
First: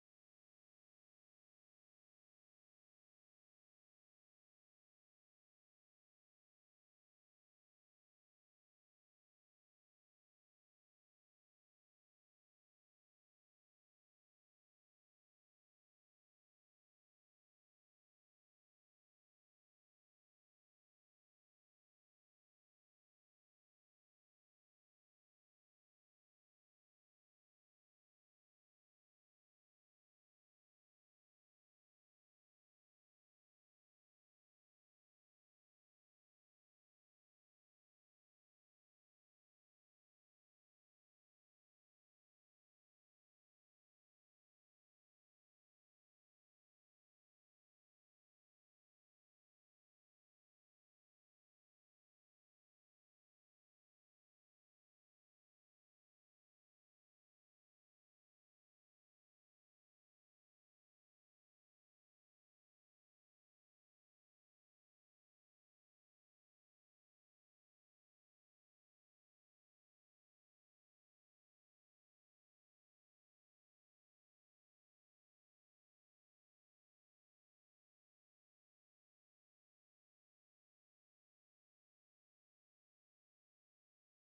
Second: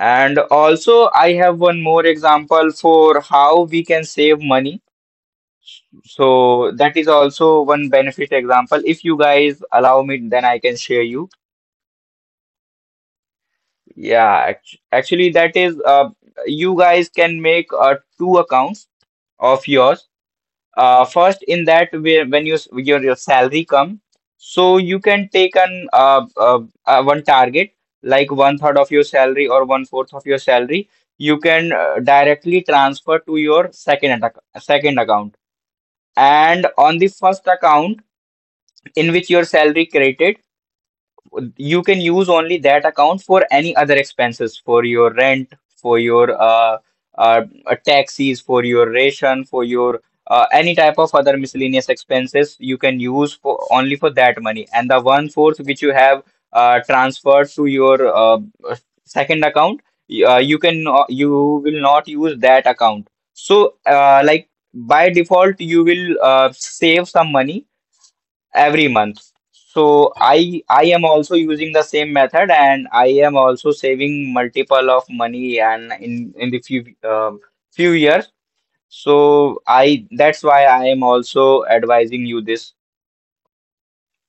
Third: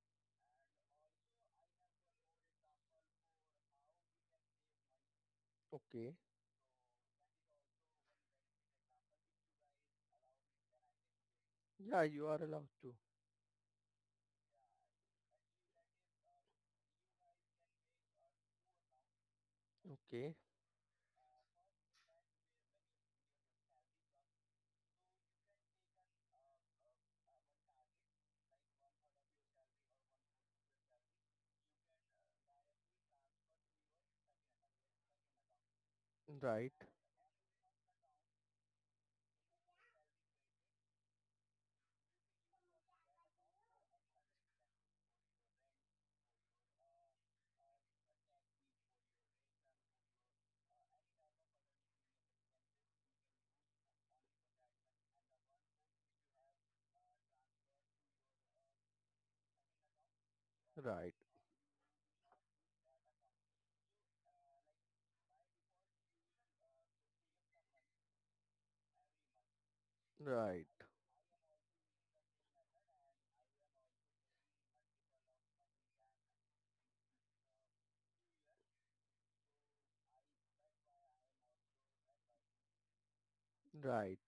Speaker 2: And also, I have one more example for how we can save money.
Speaker 1: Okay.
Speaker 2: So that is also one benefit example. If you guys allow me, then I can share you.
Speaker 1: Yeah, you are allowed to.
Speaker 2: Yeah, actually, that is you guys can make two accounts of yours.
Speaker 1: Okay.
Speaker 2: First, in that where when your salary come, so you can take an one target, like one third of your salary or one fourth of your salary. You can directly transfer to your second account, and
Speaker 1: Right,
Speaker 2: on the first account, in which your salary credited, you can use only that account for any other expenses, for your rent, for your uh, taxis, for your ration, for your any type of other miscellaneous expenses. You can use for only for that money. And the one fourth which you have transferred to your uh, second account, y- you can no-
Speaker 1: right,
Speaker 2: you will not use that account. So like by default you will save some money every month. So I
Speaker 1: right,
Speaker 2: I am also using the same method, and I am also saving multiple of money, and in the few years. So I that's why I am also advising you this.
Speaker 1: right.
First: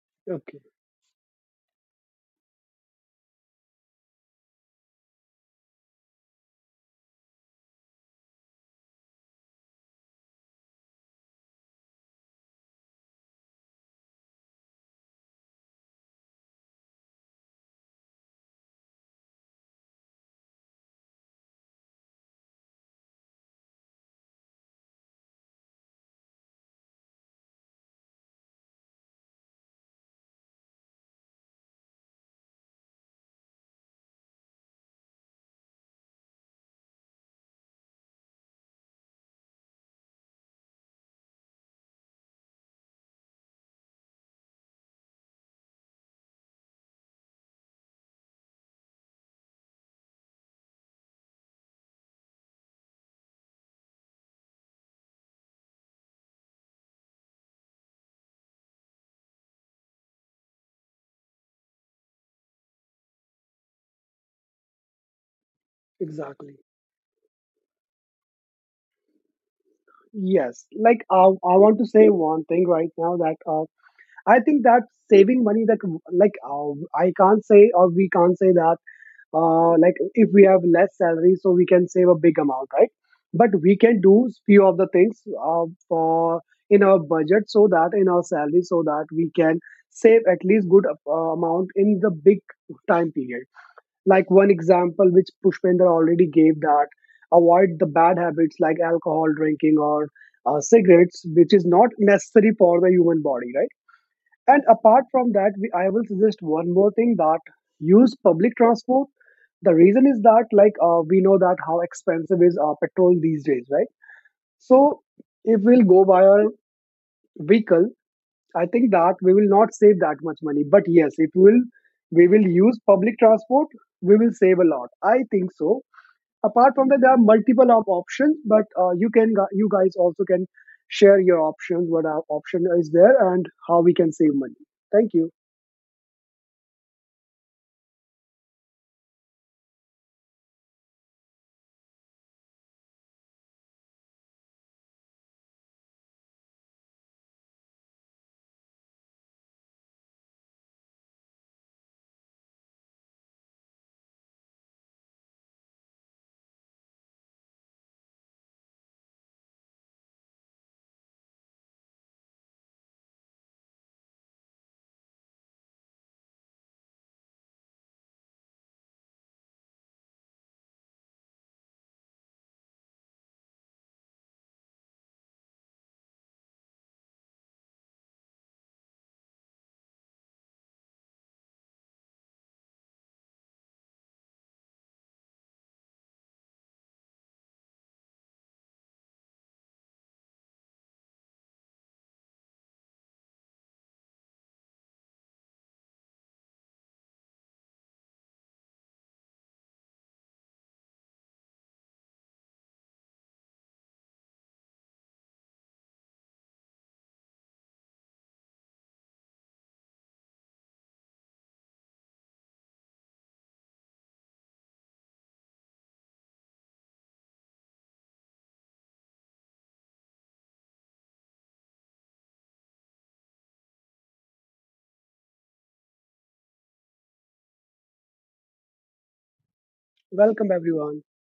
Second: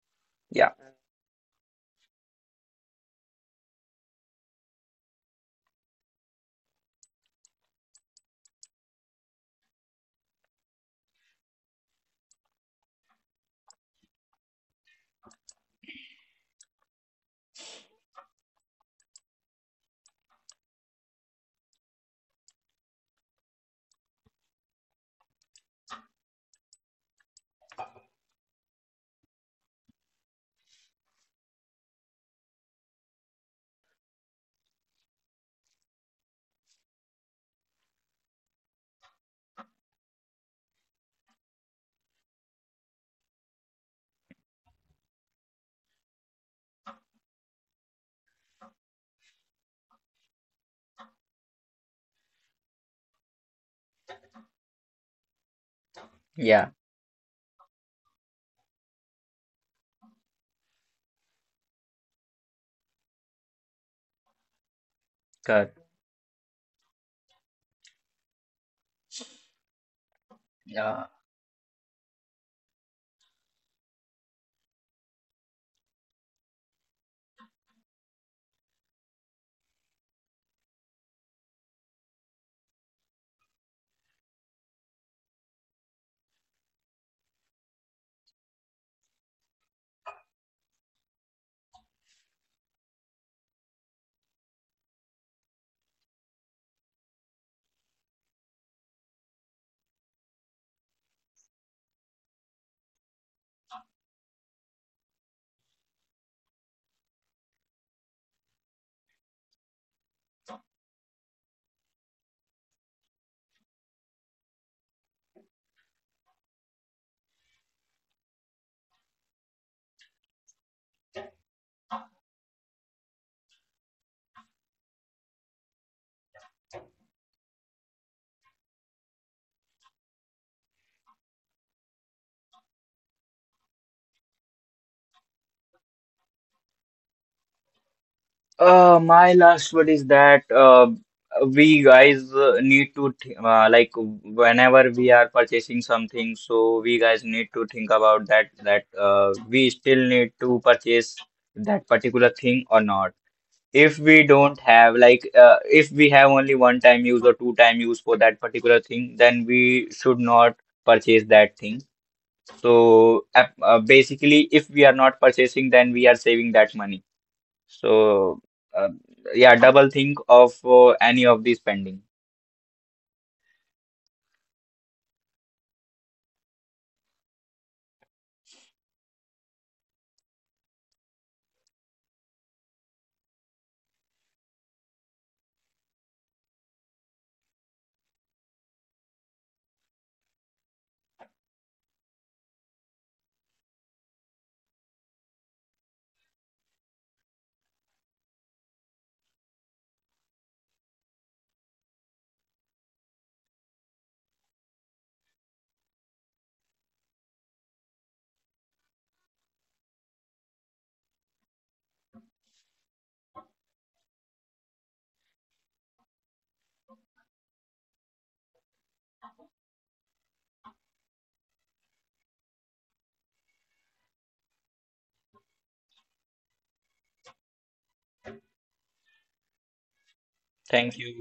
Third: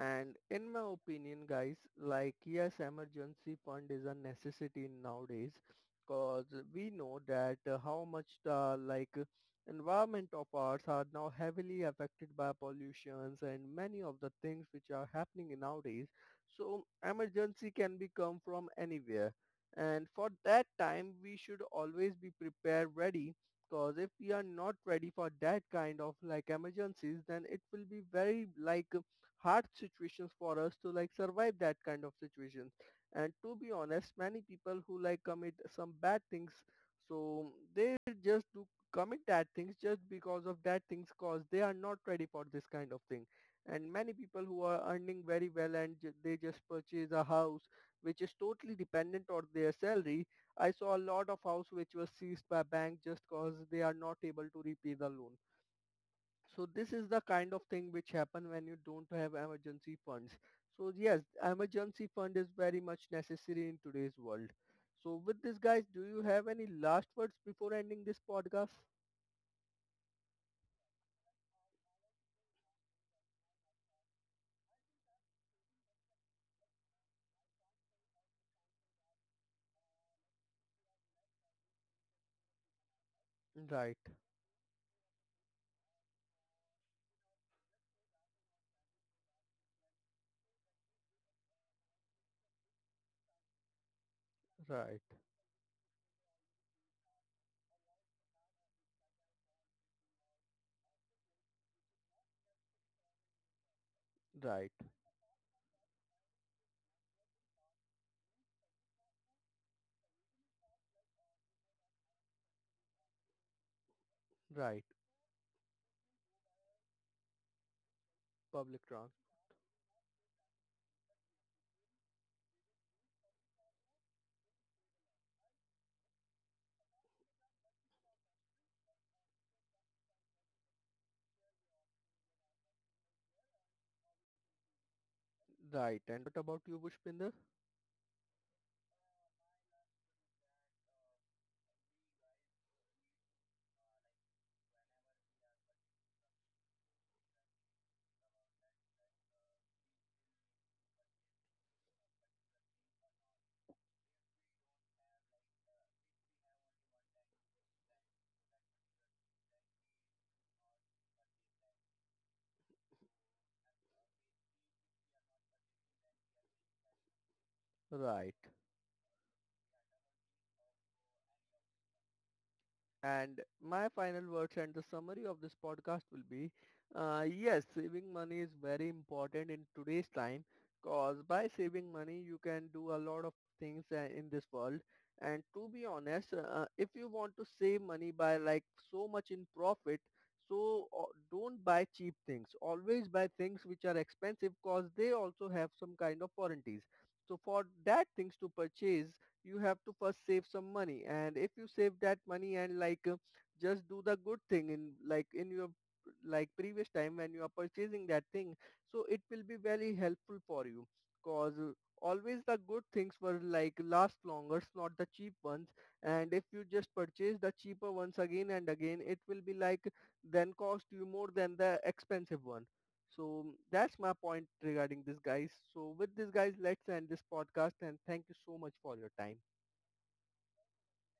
Speaker 1: And
Speaker 3: Okay.
Speaker 1: in
Speaker 2: Yeah.
Speaker 1: my opinion, guys, like yes, emergency fund is a necessity nowadays because we know that how much the environment of ours are now heavily affected by pollutions and many of the things which are happening nowadays. So emergency can be come from anywhere. And for that time, we should always be prepared ready. Cause if we are not ready for that kind of like emergencies, then it will be very like hard situations for us to like survive that kind of situations. And to be honest, many people who like commit some bad things, so they just do commit that things just because of that things cause they are not ready for this kind of thing. And many people who are earning very well and they just purchase a house which is totally dependent on their salary. I saw a lot of house which was seized by bank just cause they are not able to repay the loan. So
Speaker 2: Yeah,
Speaker 1: this is the kind of thing which happen when you don't have emergency funds. So yes, emergency fund is very much necessary in today's world. So with this
Speaker 2: good.
Speaker 1: guys, do you have
Speaker 3: Exactly.
Speaker 1: any last words before ending this podcast?
Speaker 3: Yes, like
Speaker 2: Yeah.
Speaker 3: I want to say one thing right now, that I think that saving money, that like I can't say or we can't say that like if we have less salary, so we can save a big amount, right? But we
Speaker 1: Right,
Speaker 3: can do few of the things for in our budget, so that in our salary, so that we can save at least good amount in the big time period. Like one
Speaker 1: right,
Speaker 3: example which Pushpendra already gave, that avoid the bad habits like alcohol drinking or cigarettes, which is not necessary for the human body, right? And
Speaker 1: right,
Speaker 3: apart from that, I will suggest one more thing, that use public transport. The reason is that like we know that how expensive is petrol these days, right?
Speaker 1: right.
Speaker 3: So if we'll go by our vehicle, I
Speaker 1: Public
Speaker 3: think
Speaker 1: trans.
Speaker 3: that we will not save that much money. But yes, if we will use public transport, we will save a lot, I think so. Apart from that, there are multiple options, but you can you guys also can share your options, what our option is there, and how we can save money. Thank you.
Speaker 1: Right. And what about you, Pushpinder?
Speaker 2: My last word is that we guys need to th like whenever we are purchasing something, so we guys need to think about that, that we still need to purchase that particular thing or not. If we don't have, if we have only one time use or two time use for that particular thing, then we should not purchase that thing. So basically, if we are not purchasing, then we are saving that money.
Speaker 1: Right.
Speaker 2: So, uh, yeah, double think of any of the spending.
Speaker 1: And my final words and the summary of this podcast will be, yes, saving money is very important in today's time because by saving money, you can do a lot of things in this world. And to be honest, if you want to save money by like so much in profit, so don't buy cheap things. Always buy things which are expensive because they also have some kind of warranties. So for that things to purchase, you have to first save some money and if you save that money and just do the good thing in like in your like previous time when you are purchasing that thing, so it will be very helpful for you cause always the good things were like last longer, not the cheap ones, and if you just purchase the cheaper ones again and again it will be like then cost you more than the expensive one. So that's my point regarding this guys, so with this guys let's end this podcast, and thank you so much for your time.
Speaker 3: Welcome,
Speaker 2: Thank
Speaker 3: everyone.
Speaker 2: you.